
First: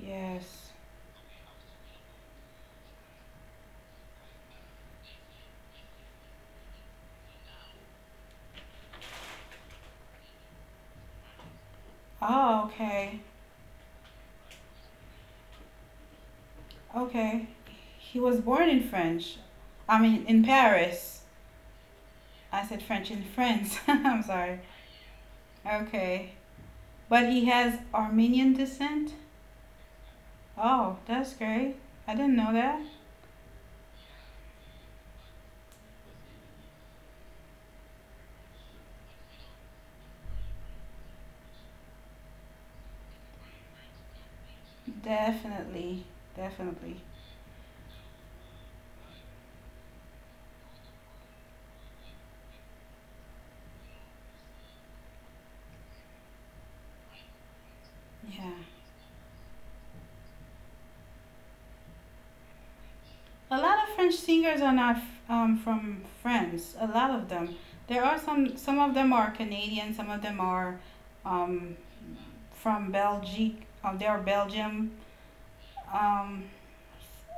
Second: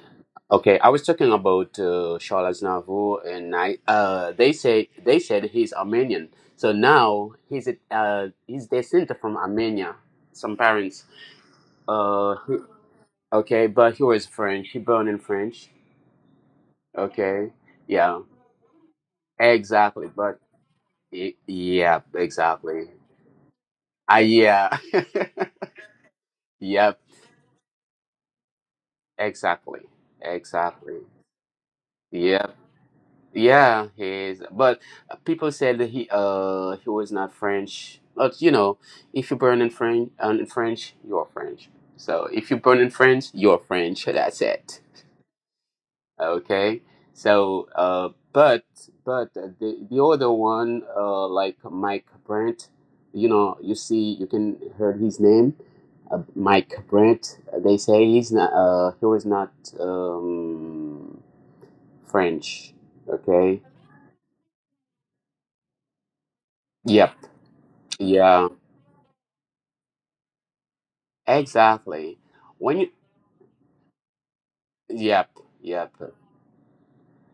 Speaker 1: Yes.
Speaker 2: Okay, I was talking about Charles Navo, and I they say they said he's Armenian, so now he's he's descended from Armenia. Some parents. Uh,
Speaker 1: Oh,
Speaker 2: he-
Speaker 1: okay.
Speaker 2: okay, but he was French. He born in French.
Speaker 1: Okay.
Speaker 2: Okay.
Speaker 1: He
Speaker 2: Yeah.
Speaker 1: was born in French. I
Speaker 2: Exactly.
Speaker 1: mean,
Speaker 2: But
Speaker 1: in Paris.
Speaker 2: yeah,
Speaker 1: I said
Speaker 2: exactly.
Speaker 1: French in France. I'm
Speaker 2: I
Speaker 1: sorry.
Speaker 2: yeah.
Speaker 1: Okay.
Speaker 2: Yep.
Speaker 1: But he has Armenian descent?
Speaker 2: Exactly.
Speaker 1: Oh,
Speaker 2: Exactly.
Speaker 1: that's great. I didn't know
Speaker 2: Yep.
Speaker 1: that.
Speaker 2: Yeah, he is. But people said that he was not French. But you know, if you burn in French, you're French. So if you burn in French, you're French. That's it.
Speaker 1: Definitely.
Speaker 2: Okay,
Speaker 1: Definitely.
Speaker 2: so but the other one like Mike Brandt, you know, you see, you can heard his name, Mike Brandt. They say he's
Speaker 1: Yeah.
Speaker 2: not he was not um, French.
Speaker 1: A
Speaker 2: Okay.
Speaker 1: lot of French singers are not from France. A lot
Speaker 2: Yep.
Speaker 1: of them. There are
Speaker 2: Yeah.
Speaker 1: some of them are Canadian, some of them are um,
Speaker 2: Exactly. When
Speaker 1: from
Speaker 2: you.
Speaker 1: Belgique. They are Belgium.
Speaker 2: Yep. Yep.
Speaker 1: Um,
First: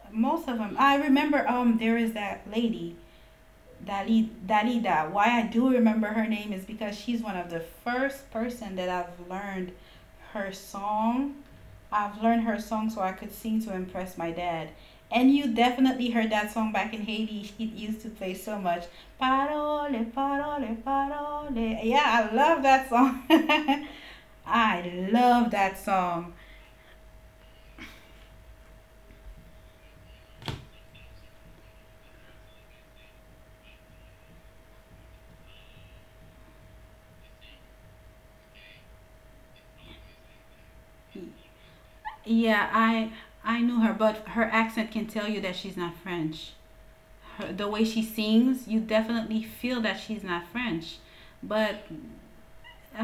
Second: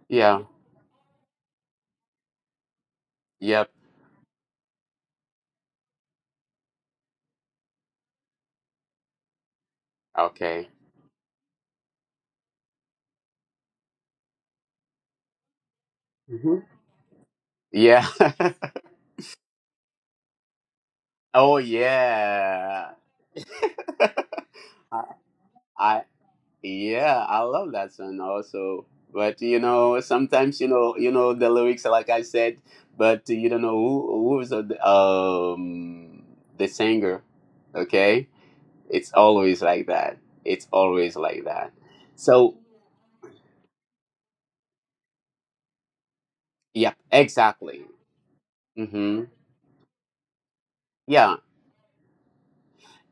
Speaker 2: Yeah.
Speaker 1: most of them. I remember there is that lady
Speaker 2: Yep.
Speaker 1: Dalida. Why I do remember her name is because she's one of the first person that I've learned her
Speaker 2: Okay.
Speaker 1: song. I've learned her song so I could sing to impress my dad. And you definitely heard that
Speaker 2: Hmm.
Speaker 1: song back in Haiti. It used
Speaker 2: Yeah.
Speaker 1: to play so much. Parole, parole,
Speaker 2: Oh
Speaker 1: parole. Yeah, I love
Speaker 2: yeah.
Speaker 1: that song. I love that
Speaker 2: I,
Speaker 1: song.
Speaker 2: Yeah, I love that song also. But you know, sometimes you know the lyrics, like I said, but you don't know who's the singer. Okay, it's always like that. It's always like that. So
Speaker 1: Yeah, I knew her, but her accent can tell you that she's not French.
Speaker 2: yeah,
Speaker 1: Her, the
Speaker 2: exactly.
Speaker 1: way she sings, you
Speaker 2: Mm-hmm.
Speaker 1: definitely feel that she's not French,
Speaker 2: Yeah,
Speaker 1: but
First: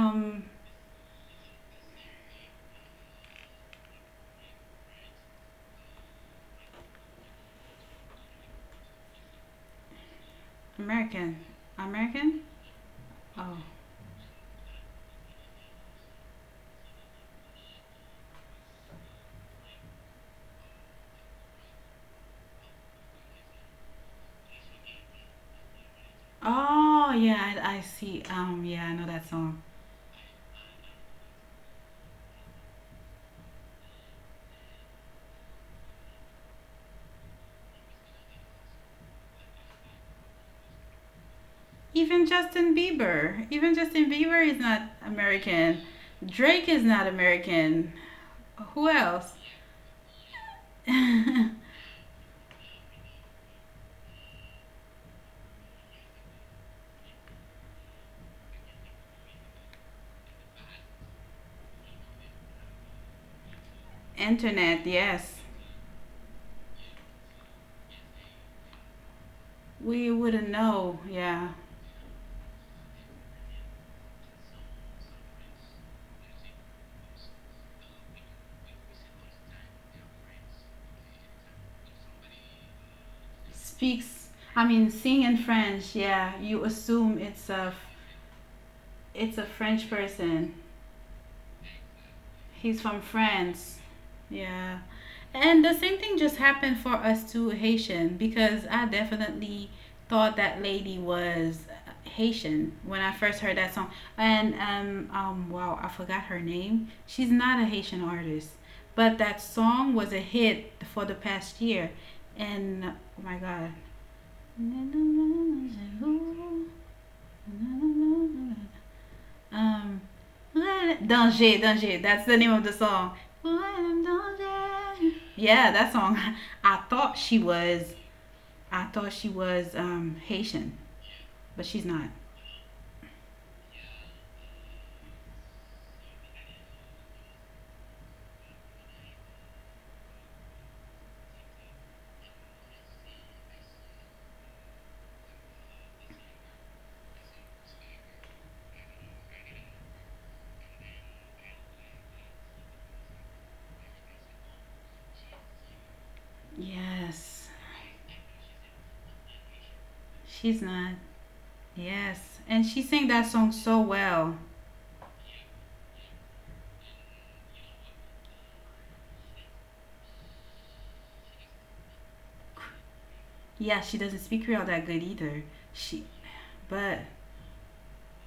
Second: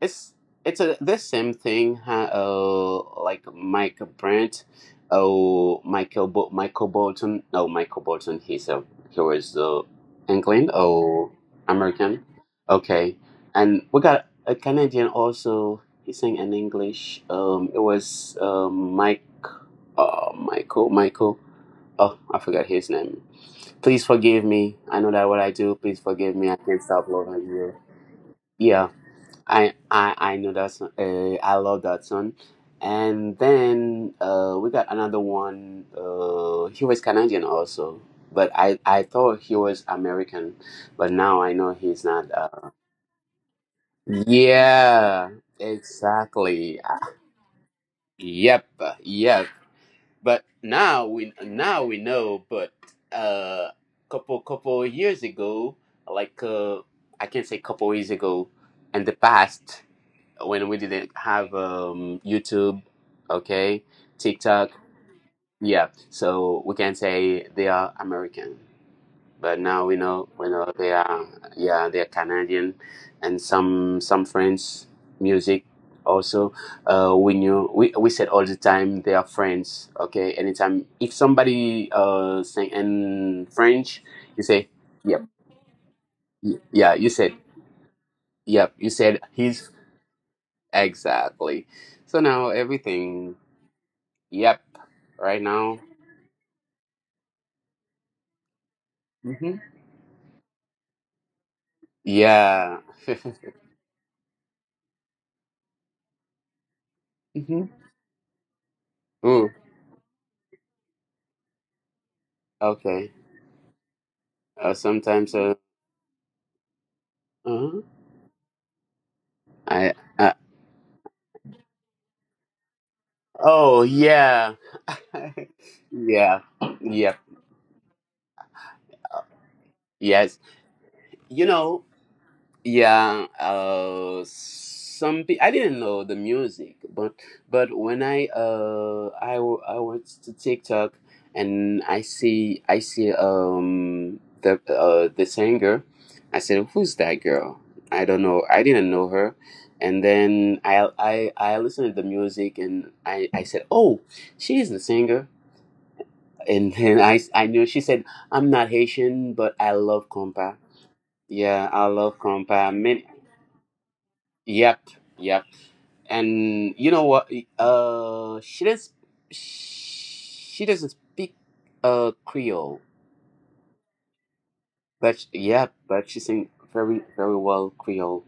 Speaker 2: It's it's the same thing, huh? Like Michael Brandt, Michael Bolton. No, Michael Bolton. He was England or
Speaker 1: American,
Speaker 2: American.
Speaker 1: American.
Speaker 2: Okay,
Speaker 1: Oh,
Speaker 2: and we got a Canadian also. He sang in English. It was Mike. Michael. Oh, I forgot his name. Please forgive me. I know that what I do. Please forgive me. I can't stop
Speaker 1: oh
Speaker 2: loving
Speaker 1: yeah,
Speaker 2: you.
Speaker 1: I see.
Speaker 2: Yeah.
Speaker 1: Yeah, I know that song.
Speaker 2: I know that song. I love that song. And then we got another one. He was Canadian also, but I thought he was American, but now I know he's not.
Speaker 1: Even Justin Bieber is not
Speaker 2: Yeah,
Speaker 1: American.
Speaker 2: exactly.
Speaker 1: Drake is not American.
Speaker 2: Yep,
Speaker 1: Who
Speaker 2: yep.
Speaker 1: else?
Speaker 2: But
Speaker 1: Internet,
Speaker 2: now we know. But uh, couple years ago, like I can't say couple years ago, in the past, when we didn't have YouTube, okay, TikTok,
Speaker 1: yes.
Speaker 2: yeah. So we can say they are American, but now
Speaker 1: We
Speaker 2: we know
Speaker 1: wouldn't
Speaker 2: they
Speaker 1: know.
Speaker 2: are
Speaker 1: Yeah,
Speaker 2: yeah they are Canadian, and some French music also. We knew we said all the time they are French, okay. Anytime if somebody sing in French, you
Speaker 1: speaks.
Speaker 2: say
Speaker 1: I mean,
Speaker 2: yep,
Speaker 1: sing in French. Yeah, you
Speaker 2: yeah. You said
Speaker 1: assume
Speaker 2: yep. You said
Speaker 1: it's a
Speaker 2: he's
Speaker 1: French person.
Speaker 2: exactly. So now
Speaker 1: He's from
Speaker 2: everything.
Speaker 1: France.
Speaker 2: Yep.
Speaker 1: Yeah.
Speaker 2: Right now.
Speaker 1: And the same thing just happened for us two Haitian because I
Speaker 2: Hmm.
Speaker 1: definitely thought that lady was
Speaker 2: Yeah.
Speaker 1: Haitian when I first heard that song. And wow, I forgot her name. She's
Speaker 2: Hmm.
Speaker 1: not a Haitian artist, but that
Speaker 2: Ooh.
Speaker 1: song was a hit for the past year. And
Speaker 2: Okay.
Speaker 1: oh my god.
Speaker 2: Sometimes. Uh. I.
Speaker 1: Um, danger, danger. That's the name of the song.
Speaker 2: Oh yeah.
Speaker 1: Danger. Yeah, that
Speaker 2: Yeah.
Speaker 1: song. I
Speaker 2: Yep.
Speaker 1: thought she was. I thought she was
Speaker 2: Yes.
Speaker 1: Haitian,
Speaker 2: You know.
Speaker 1: but she's not.
Speaker 2: Yeah, I didn't know the music, but when I went to TikTok and I see the singer, I said, who's that girl? I don't know. I didn't know her, and then I listened to the music and I said, oh she is the singer, and then I
Speaker 1: Yes,
Speaker 2: knew she said, I'm not Haitian but I love compa.
Speaker 1: she's not.
Speaker 2: Yeah, I love
Speaker 1: Yes, and
Speaker 2: compa.
Speaker 1: she sang that song so well.
Speaker 2: Yep, yep. And you know what? She does. She doesn't speak Creole,
Speaker 1: Yeah, she doesn't speak Creole that good
Speaker 2: but sh
Speaker 1: either.
Speaker 2: yeah,
Speaker 1: She,
Speaker 2: but she sings very
Speaker 1: but
Speaker 2: very well Creole.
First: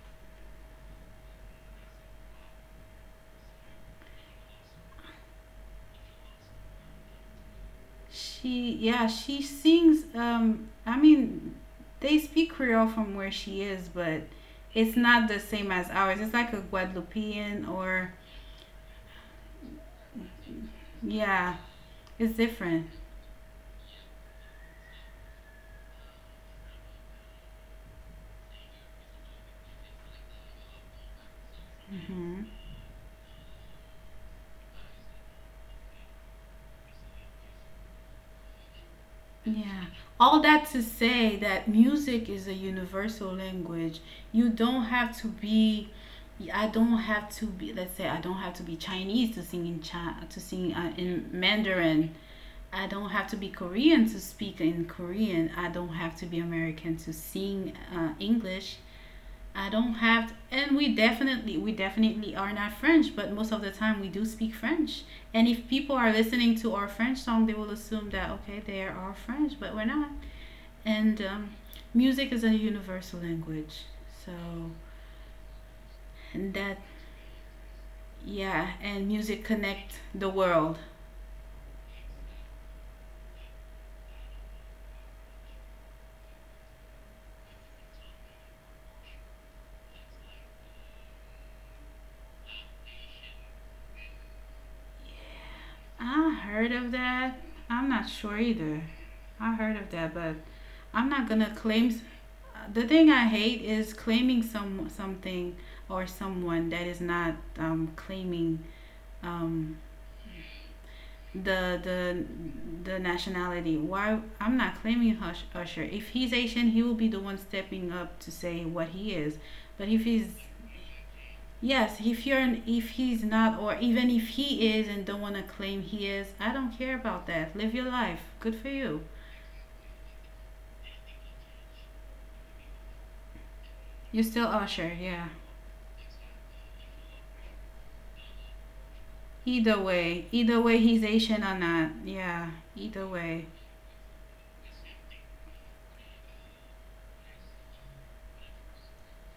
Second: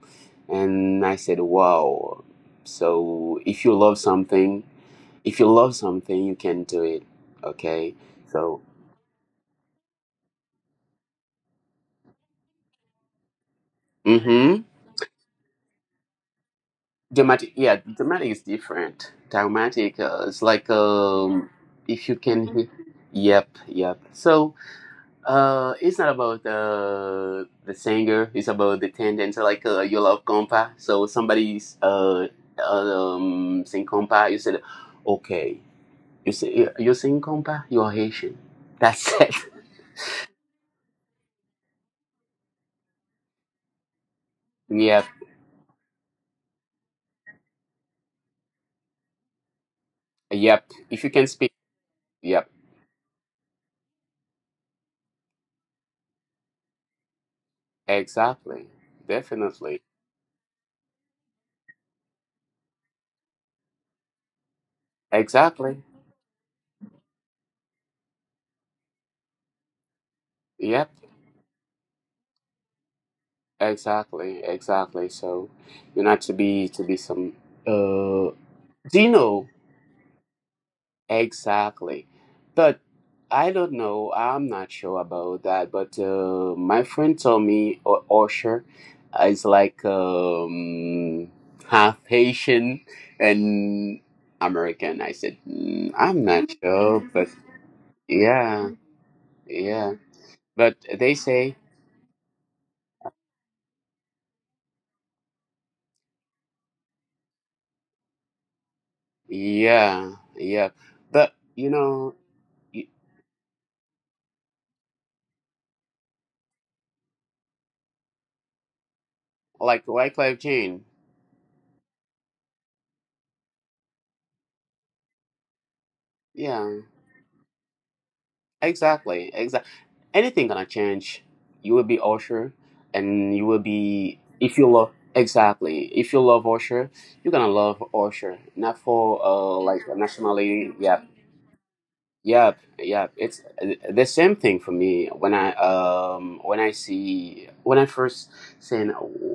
Speaker 2: And I said, wow. So if you love something, if you love something, you can do it. Okay. So,
Speaker 1: she, yeah, she sings. I mean, they speak Creole from where she is, but
Speaker 2: mm-hmm.
Speaker 1: it's not the same as ours. It's like a
Speaker 2: Dramatic,
Speaker 1: Guadeloupean
Speaker 2: yeah,
Speaker 1: or,
Speaker 2: dramatic is different. Dramatic, it's like
Speaker 1: yeah,
Speaker 2: if you
Speaker 1: it's
Speaker 2: can.
Speaker 1: different.
Speaker 2: Yep, yep. So. It's not about the singer. It's about the tendency, like you love compa. So somebody's
Speaker 1: Hmm.
Speaker 2: sing compa. You said, okay, you say you sing compa. You're Haitian. That's it.
Speaker 1: Yeah. All that to say that music is a universal language. You don't
Speaker 2: Yep,
Speaker 1: have to be. I don't have to be. Let's say I don't have to be Chinese to sing
Speaker 2: yep. If you
Speaker 1: in
Speaker 2: can speak,
Speaker 1: Mandarin.
Speaker 2: yep,
Speaker 1: I don't have to be Korean to speak in Korean. I don't have to be American to sing
Speaker 2: exactly,
Speaker 1: English. I
Speaker 2: definitely,
Speaker 1: don't have, to, and We definitely, we definitely are not French, but most of the time we do speak French. And if
Speaker 2: exactly,
Speaker 1: people are listening to our French song, they will assume that, okay, they are French, but we're not.
Speaker 2: yep,
Speaker 1: And music is a universal language.
Speaker 2: exactly,
Speaker 1: So,
Speaker 2: exactly. So, you're not to
Speaker 1: and
Speaker 2: be to
Speaker 1: that,
Speaker 2: be some. Uh,
Speaker 1: yeah,
Speaker 2: do you
Speaker 1: and
Speaker 2: know?
Speaker 1: music connect the world.
Speaker 2: Exactly. But I don't know. I'm not sure about that. But my friend told me Osher is like half Haitian and American. I said, mm, I'm
Speaker 1: I
Speaker 2: not
Speaker 1: heard of
Speaker 2: sure. But
Speaker 1: that. I'm not sure
Speaker 2: yeah,
Speaker 1: either. I heard
Speaker 2: yeah.
Speaker 1: of that, but
Speaker 2: But they
Speaker 1: I'm not
Speaker 2: say,
Speaker 1: gonna claim. The thing I hate is claiming something or someone that is not claiming um,
Speaker 2: yeah, yeah. But, you
Speaker 1: the
Speaker 2: know,
Speaker 1: the
Speaker 2: y-
Speaker 1: the nationality. Why I'm not claiming Usher. If he's Asian, he will be the one stepping up to say what he is.
Speaker 2: like
Speaker 1: But if he's
Speaker 2: Wyclef Jean.
Speaker 1: yes, if you're an, if he's not, or even if he is and don't want to claim he is, I
Speaker 2: Yeah,
Speaker 1: don't care about that. Live your life. Good for you.
Speaker 2: exactly. Exactly. Anything gonna change. You will be Usher, and you will be
Speaker 1: You're still
Speaker 2: if you
Speaker 1: Usher.
Speaker 2: love
Speaker 1: Yeah.
Speaker 2: exactly. If you love Usher, you're gonna love Usher, not for like a
Speaker 1: Either
Speaker 2: nationality.
Speaker 1: way,
Speaker 2: Yeah,
Speaker 1: he's Asian or not. Yeah,
Speaker 2: yep,
Speaker 1: either
Speaker 2: yep. It's
Speaker 1: way.
Speaker 2: the same thing for me when I see when I first seen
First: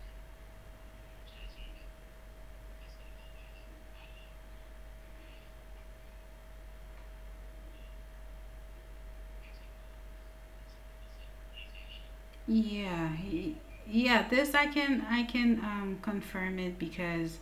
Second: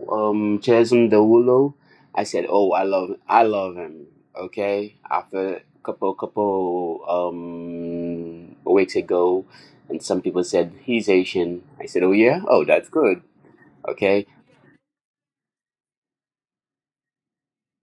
Speaker 2: Jason Derulo, I said, "Oh, I love him." Okay, after a couple couple weeks ago, and some people said he's Asian. I said, "Oh yeah, oh that's
Speaker 1: Yeah,
Speaker 2: good."
Speaker 1: he,
Speaker 2: Okay,
Speaker 1: yeah. This I can confirm it because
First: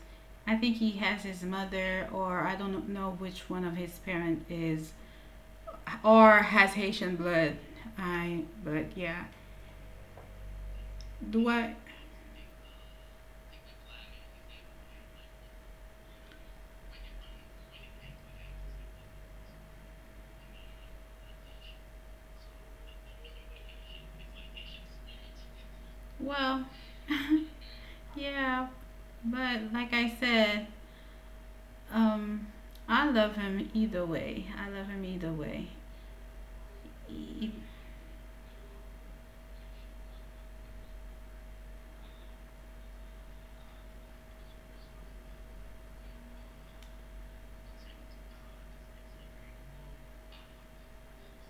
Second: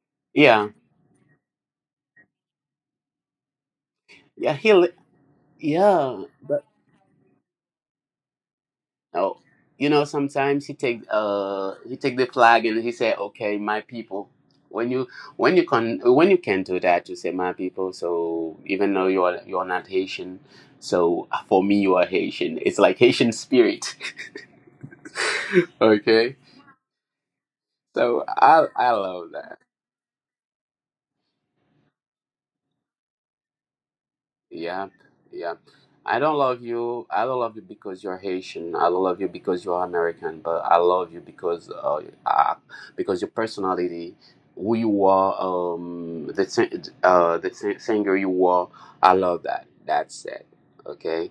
Speaker 1: I
Speaker 2: yeah,
Speaker 1: think he has his mother, or I don't know which one of his
Speaker 2: yeah.
Speaker 1: parent is,
Speaker 2: Yeah.
Speaker 1: or has Haitian blood. I but yeah.
Speaker 2: Oh, you know, sometimes
Speaker 1: Do I?
Speaker 2: he take the flag and he say, "Okay, my people." When you when you can do that, you say, "My people." So even though you're not Haitian, so for me you are Haitian. It's like Haitian spirit. okay,
Speaker 1: Well,
Speaker 2: so
Speaker 1: yeah.
Speaker 2: I love
Speaker 1: But
Speaker 2: that.
Speaker 1: like I said, um, I love him either way. I love him
Speaker 2: Yep,
Speaker 1: either way.
Speaker 2: yep. I don't love you. I
Speaker 1: E-
Speaker 2: don't love you because you're Haitian. I don't love you because you're American. But I love you because your personality, who you are, um, the sing- singer you are. I love that. That's it. Okay.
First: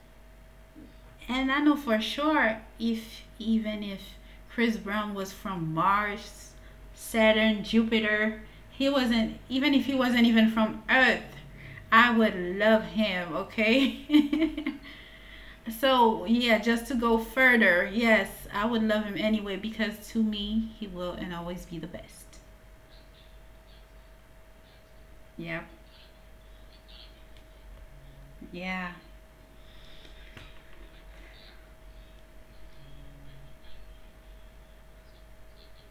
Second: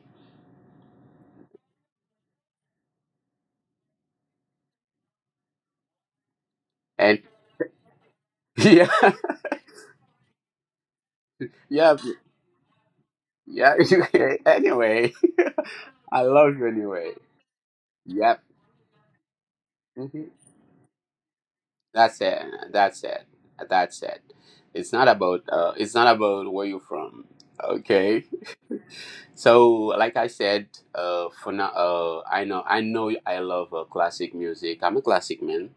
Speaker 1: And I know for sure if even if Chris Brown was from Mars,
Speaker 2: And
Speaker 1: Saturn, Jupiter, he
Speaker 2: yeah,
Speaker 1: wasn't even if he wasn't even from Earth,
Speaker 2: yeah,
Speaker 1: I would love him,
Speaker 2: yeah.
Speaker 1: okay?
Speaker 2: Anyway,
Speaker 1: So,
Speaker 2: I
Speaker 1: yeah,
Speaker 2: love you
Speaker 1: just to go
Speaker 2: anyway.
Speaker 1: further, yes,
Speaker 2: Yep.
Speaker 1: I would love him anyway because to
Speaker 2: Mm-hmm.
Speaker 1: me, he will and always be the
Speaker 2: That's
Speaker 1: best.
Speaker 2: it. That's it. That's it.
Speaker 1: Yeah.
Speaker 2: It's not about where you're from. Okay.
Speaker 1: Yeah.
Speaker 2: So like I said, for now, I know I love classic music. I'm a classic man.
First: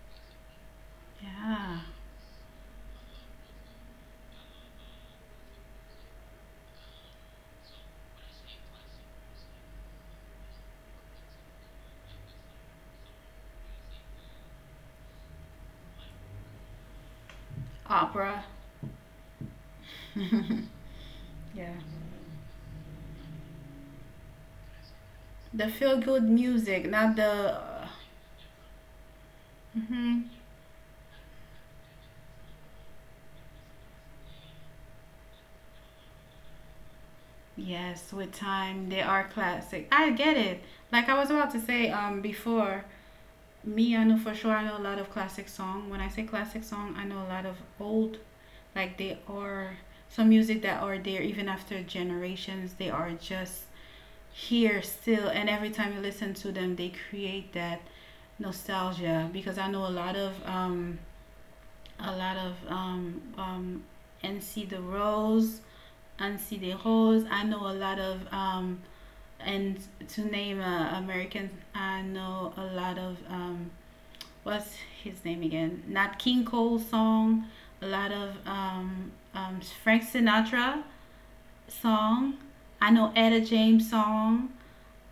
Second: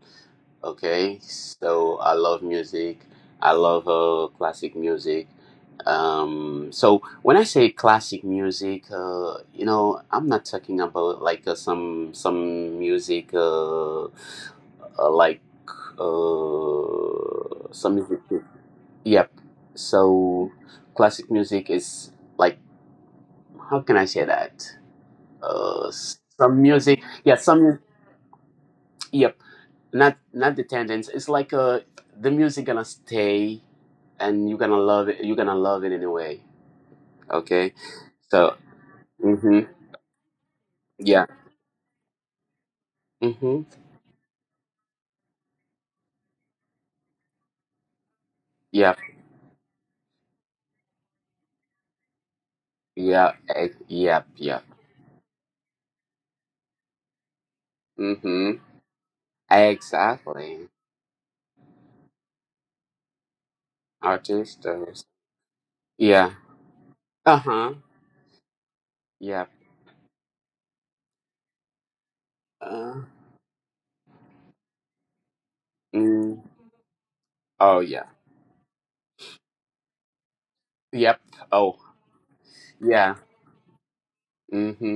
Speaker 2: Okay,
Speaker 1: Yeah.
Speaker 2: so I love music. I love classic music. So when I say classic music, you know, I'm not talking about like some music like some music.
Speaker 1: Opera.
Speaker 2: Yep.
Speaker 1: Yeah.
Speaker 2: So classic music is like how can I say that?
Speaker 1: The feel good
Speaker 2: Some
Speaker 1: music,
Speaker 2: music.
Speaker 1: not the
Speaker 2: Yeah, some.
Speaker 1: uh,
Speaker 2: Yep, not
Speaker 1: mhm.
Speaker 2: the tendons. It's like the music gonna stay, and you're gonna love it. You're gonna love it anyway. Okay,
Speaker 1: Yes, with
Speaker 2: so
Speaker 1: time, they are
Speaker 2: hmm
Speaker 1: classic. I get it. Like I
Speaker 2: yeah,
Speaker 1: was about to say before,
Speaker 2: hmm
Speaker 1: me, I know for sure I know a lot of classic song. When I say classic song, I know a lot of old,
Speaker 2: yeah,
Speaker 1: like they are some music that are there even after generations. They are
Speaker 2: yeah,
Speaker 1: just
Speaker 2: eh, yep, yeah,
Speaker 1: here still, and every time you listen to them, they create that
Speaker 2: hmm
Speaker 1: nostalgia. Because I know a lot of
Speaker 2: exactly.
Speaker 1: a lot of um um
Speaker 2: Artists,
Speaker 1: NC the Rose,
Speaker 2: yeah,
Speaker 1: NC the Rose. I
Speaker 2: uh
Speaker 1: know a
Speaker 2: huh,
Speaker 1: lot of
Speaker 2: yep,
Speaker 1: and to name Americans, I know a lot
Speaker 2: uh,
Speaker 1: of what's his name again? Nat King
Speaker 2: mm,
Speaker 1: Cole song, a
Speaker 2: oh
Speaker 1: lot
Speaker 2: yeah,
Speaker 1: of Frank Sinatra
Speaker 2: yep, oh
Speaker 1: song. I know
Speaker 2: yeah,
Speaker 1: Etta James song.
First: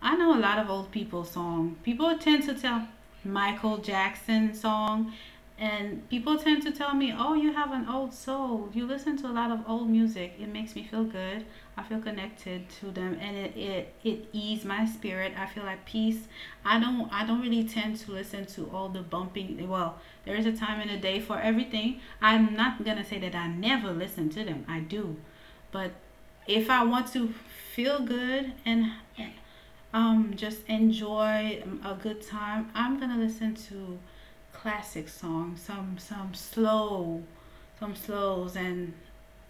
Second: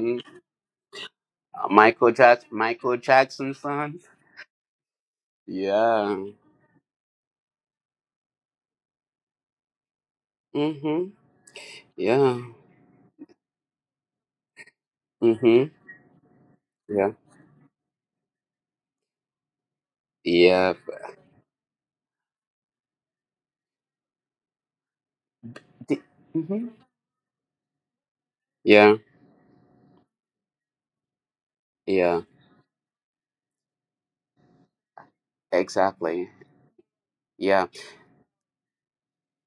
Speaker 1: I know a lot of old people song. People tend to tell
Speaker 2: Michael Jackson
Speaker 1: Michael
Speaker 2: son,
Speaker 1: Jackson song, and
Speaker 2: yeah,
Speaker 1: people tend to tell me, "Oh, you have an old soul. You listen to a lot of old music. It makes me feel
Speaker 2: hmm
Speaker 1: good. I feel
Speaker 2: yeah,
Speaker 1: connected to them, and it eases my spirit. I
Speaker 2: hmm
Speaker 1: feel at peace. I don't
Speaker 2: yeah.
Speaker 1: I don't really tend to listen to all the bumping. Well, there is a
Speaker 2: Yeah.
Speaker 1: time in the day for everything. I'm not gonna say that I never listen to them. I do, but
Speaker 2: D-
Speaker 1: if
Speaker 2: mhm.
Speaker 1: I want to feel good and
Speaker 2: Yeah.
Speaker 1: just enjoy a good
Speaker 2: Yeah.
Speaker 1: time. I'm gonna listen to classic songs,
Speaker 2: Exactly.
Speaker 1: some slow,
Speaker 2: Yeah.
Speaker 1: some slows, and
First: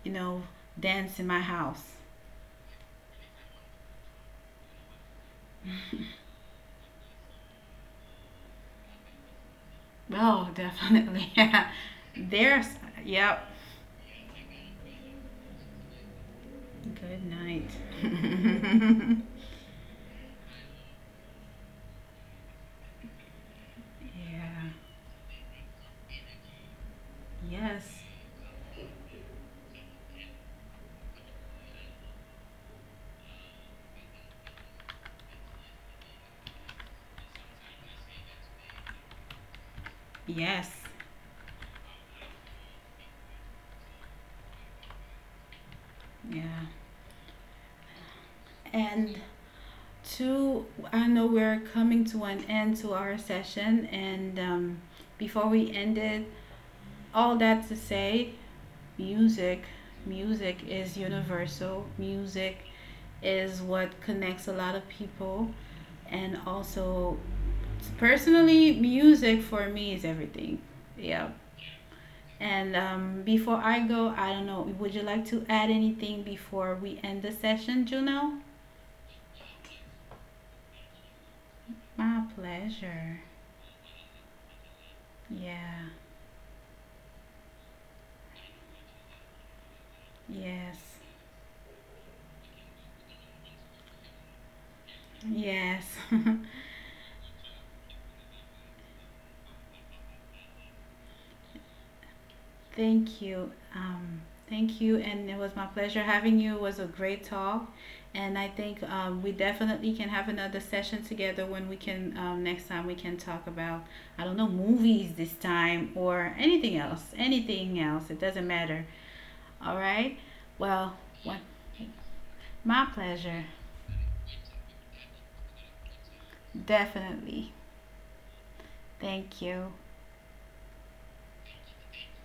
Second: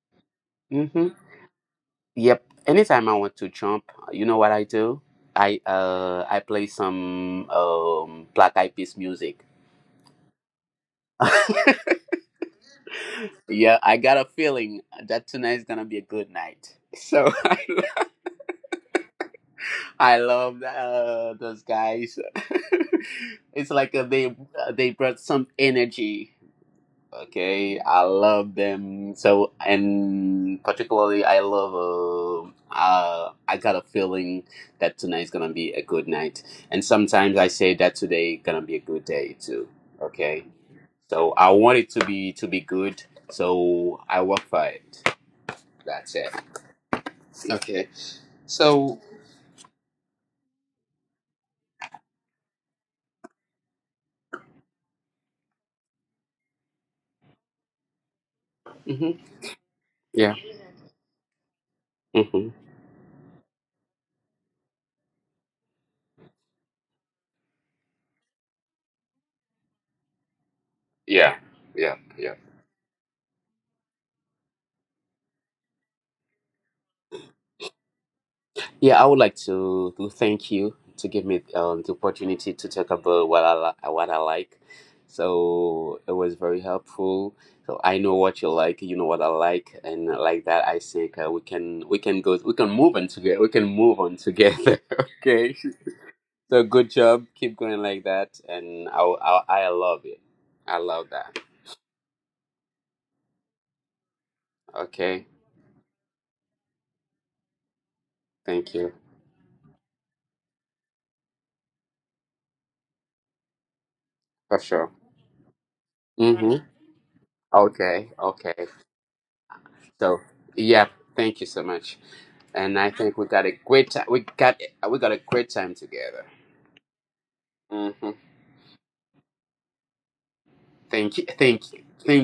Speaker 1: you know,
Speaker 2: Hmm.
Speaker 1: dance in my house.
Speaker 2: Yep. Anytime I want to jump, you know what I do? I play some Black Eyed Peas music.
Speaker 1: Oh, definitely. Yeah, there's. Yep.
Speaker 2: Yeah, I got a feeling that tonight's gonna be a good night.
Speaker 1: Good
Speaker 2: So
Speaker 1: night.
Speaker 2: I love those guys. It's like
Speaker 1: Yeah.
Speaker 2: they brought some energy. Okay, I
Speaker 1: Yes.
Speaker 2: love them so, and particularly I love. I got a feeling that tonight's gonna be a good night, and sometimes I say that today gonna be a good day too. Okay,
Speaker 1: Yes.
Speaker 2: so I want it to be good, so I work for it. That's it.
Speaker 1: Yeah.
Speaker 2: Okay, so
Speaker 1: And to I know we're coming to an end to our session, and before we end it, all that to say
Speaker 2: hmm
Speaker 1: music
Speaker 2: yeah,
Speaker 1: music is universal
Speaker 2: hmm
Speaker 1: music is what connects a lot of people and also personally music for me is everything yeah
Speaker 2: yeah, yeah, yeah.
Speaker 1: and before I go I don't know would you like to add anything before we end the session juno.
Speaker 2: Yeah, I would like to thank you to give me the
Speaker 1: My
Speaker 2: opportunity to talk
Speaker 1: pleasure.
Speaker 2: about what I like.
Speaker 1: Yeah,
Speaker 2: So it was very helpful. So I know what you like, you know what I like, and like that,
Speaker 1: yes,
Speaker 2: I think we can move on together. We can move on together. Okay.
Speaker 1: yes.
Speaker 2: So good job. Keep going like that, and I love it. I love that.
Speaker 1: Thank you. Thank you.
Speaker 2: Okay.
Speaker 1: And it was my pleasure having you. It was a great talk. And I
Speaker 2: Thank
Speaker 1: think
Speaker 2: you
Speaker 1: we definitely can have another session together when we can, next time we can talk about, I don't know,
Speaker 2: for sure.
Speaker 1: movies this time or
Speaker 2: Hmm.
Speaker 1: anything else. Anything else.
Speaker 2: Okay.
Speaker 1: It doesn't
Speaker 2: Okay.
Speaker 1: matter. All right.
Speaker 2: So yeah,
Speaker 1: Well, what?
Speaker 2: thank you so much. And
Speaker 1: My
Speaker 2: I think we
Speaker 1: pleasure.
Speaker 2: got a great time. We got a great time together.
Speaker 1: Definitely.
Speaker 2: Hmm.
Speaker 1: Thank you.
Speaker 2: Thank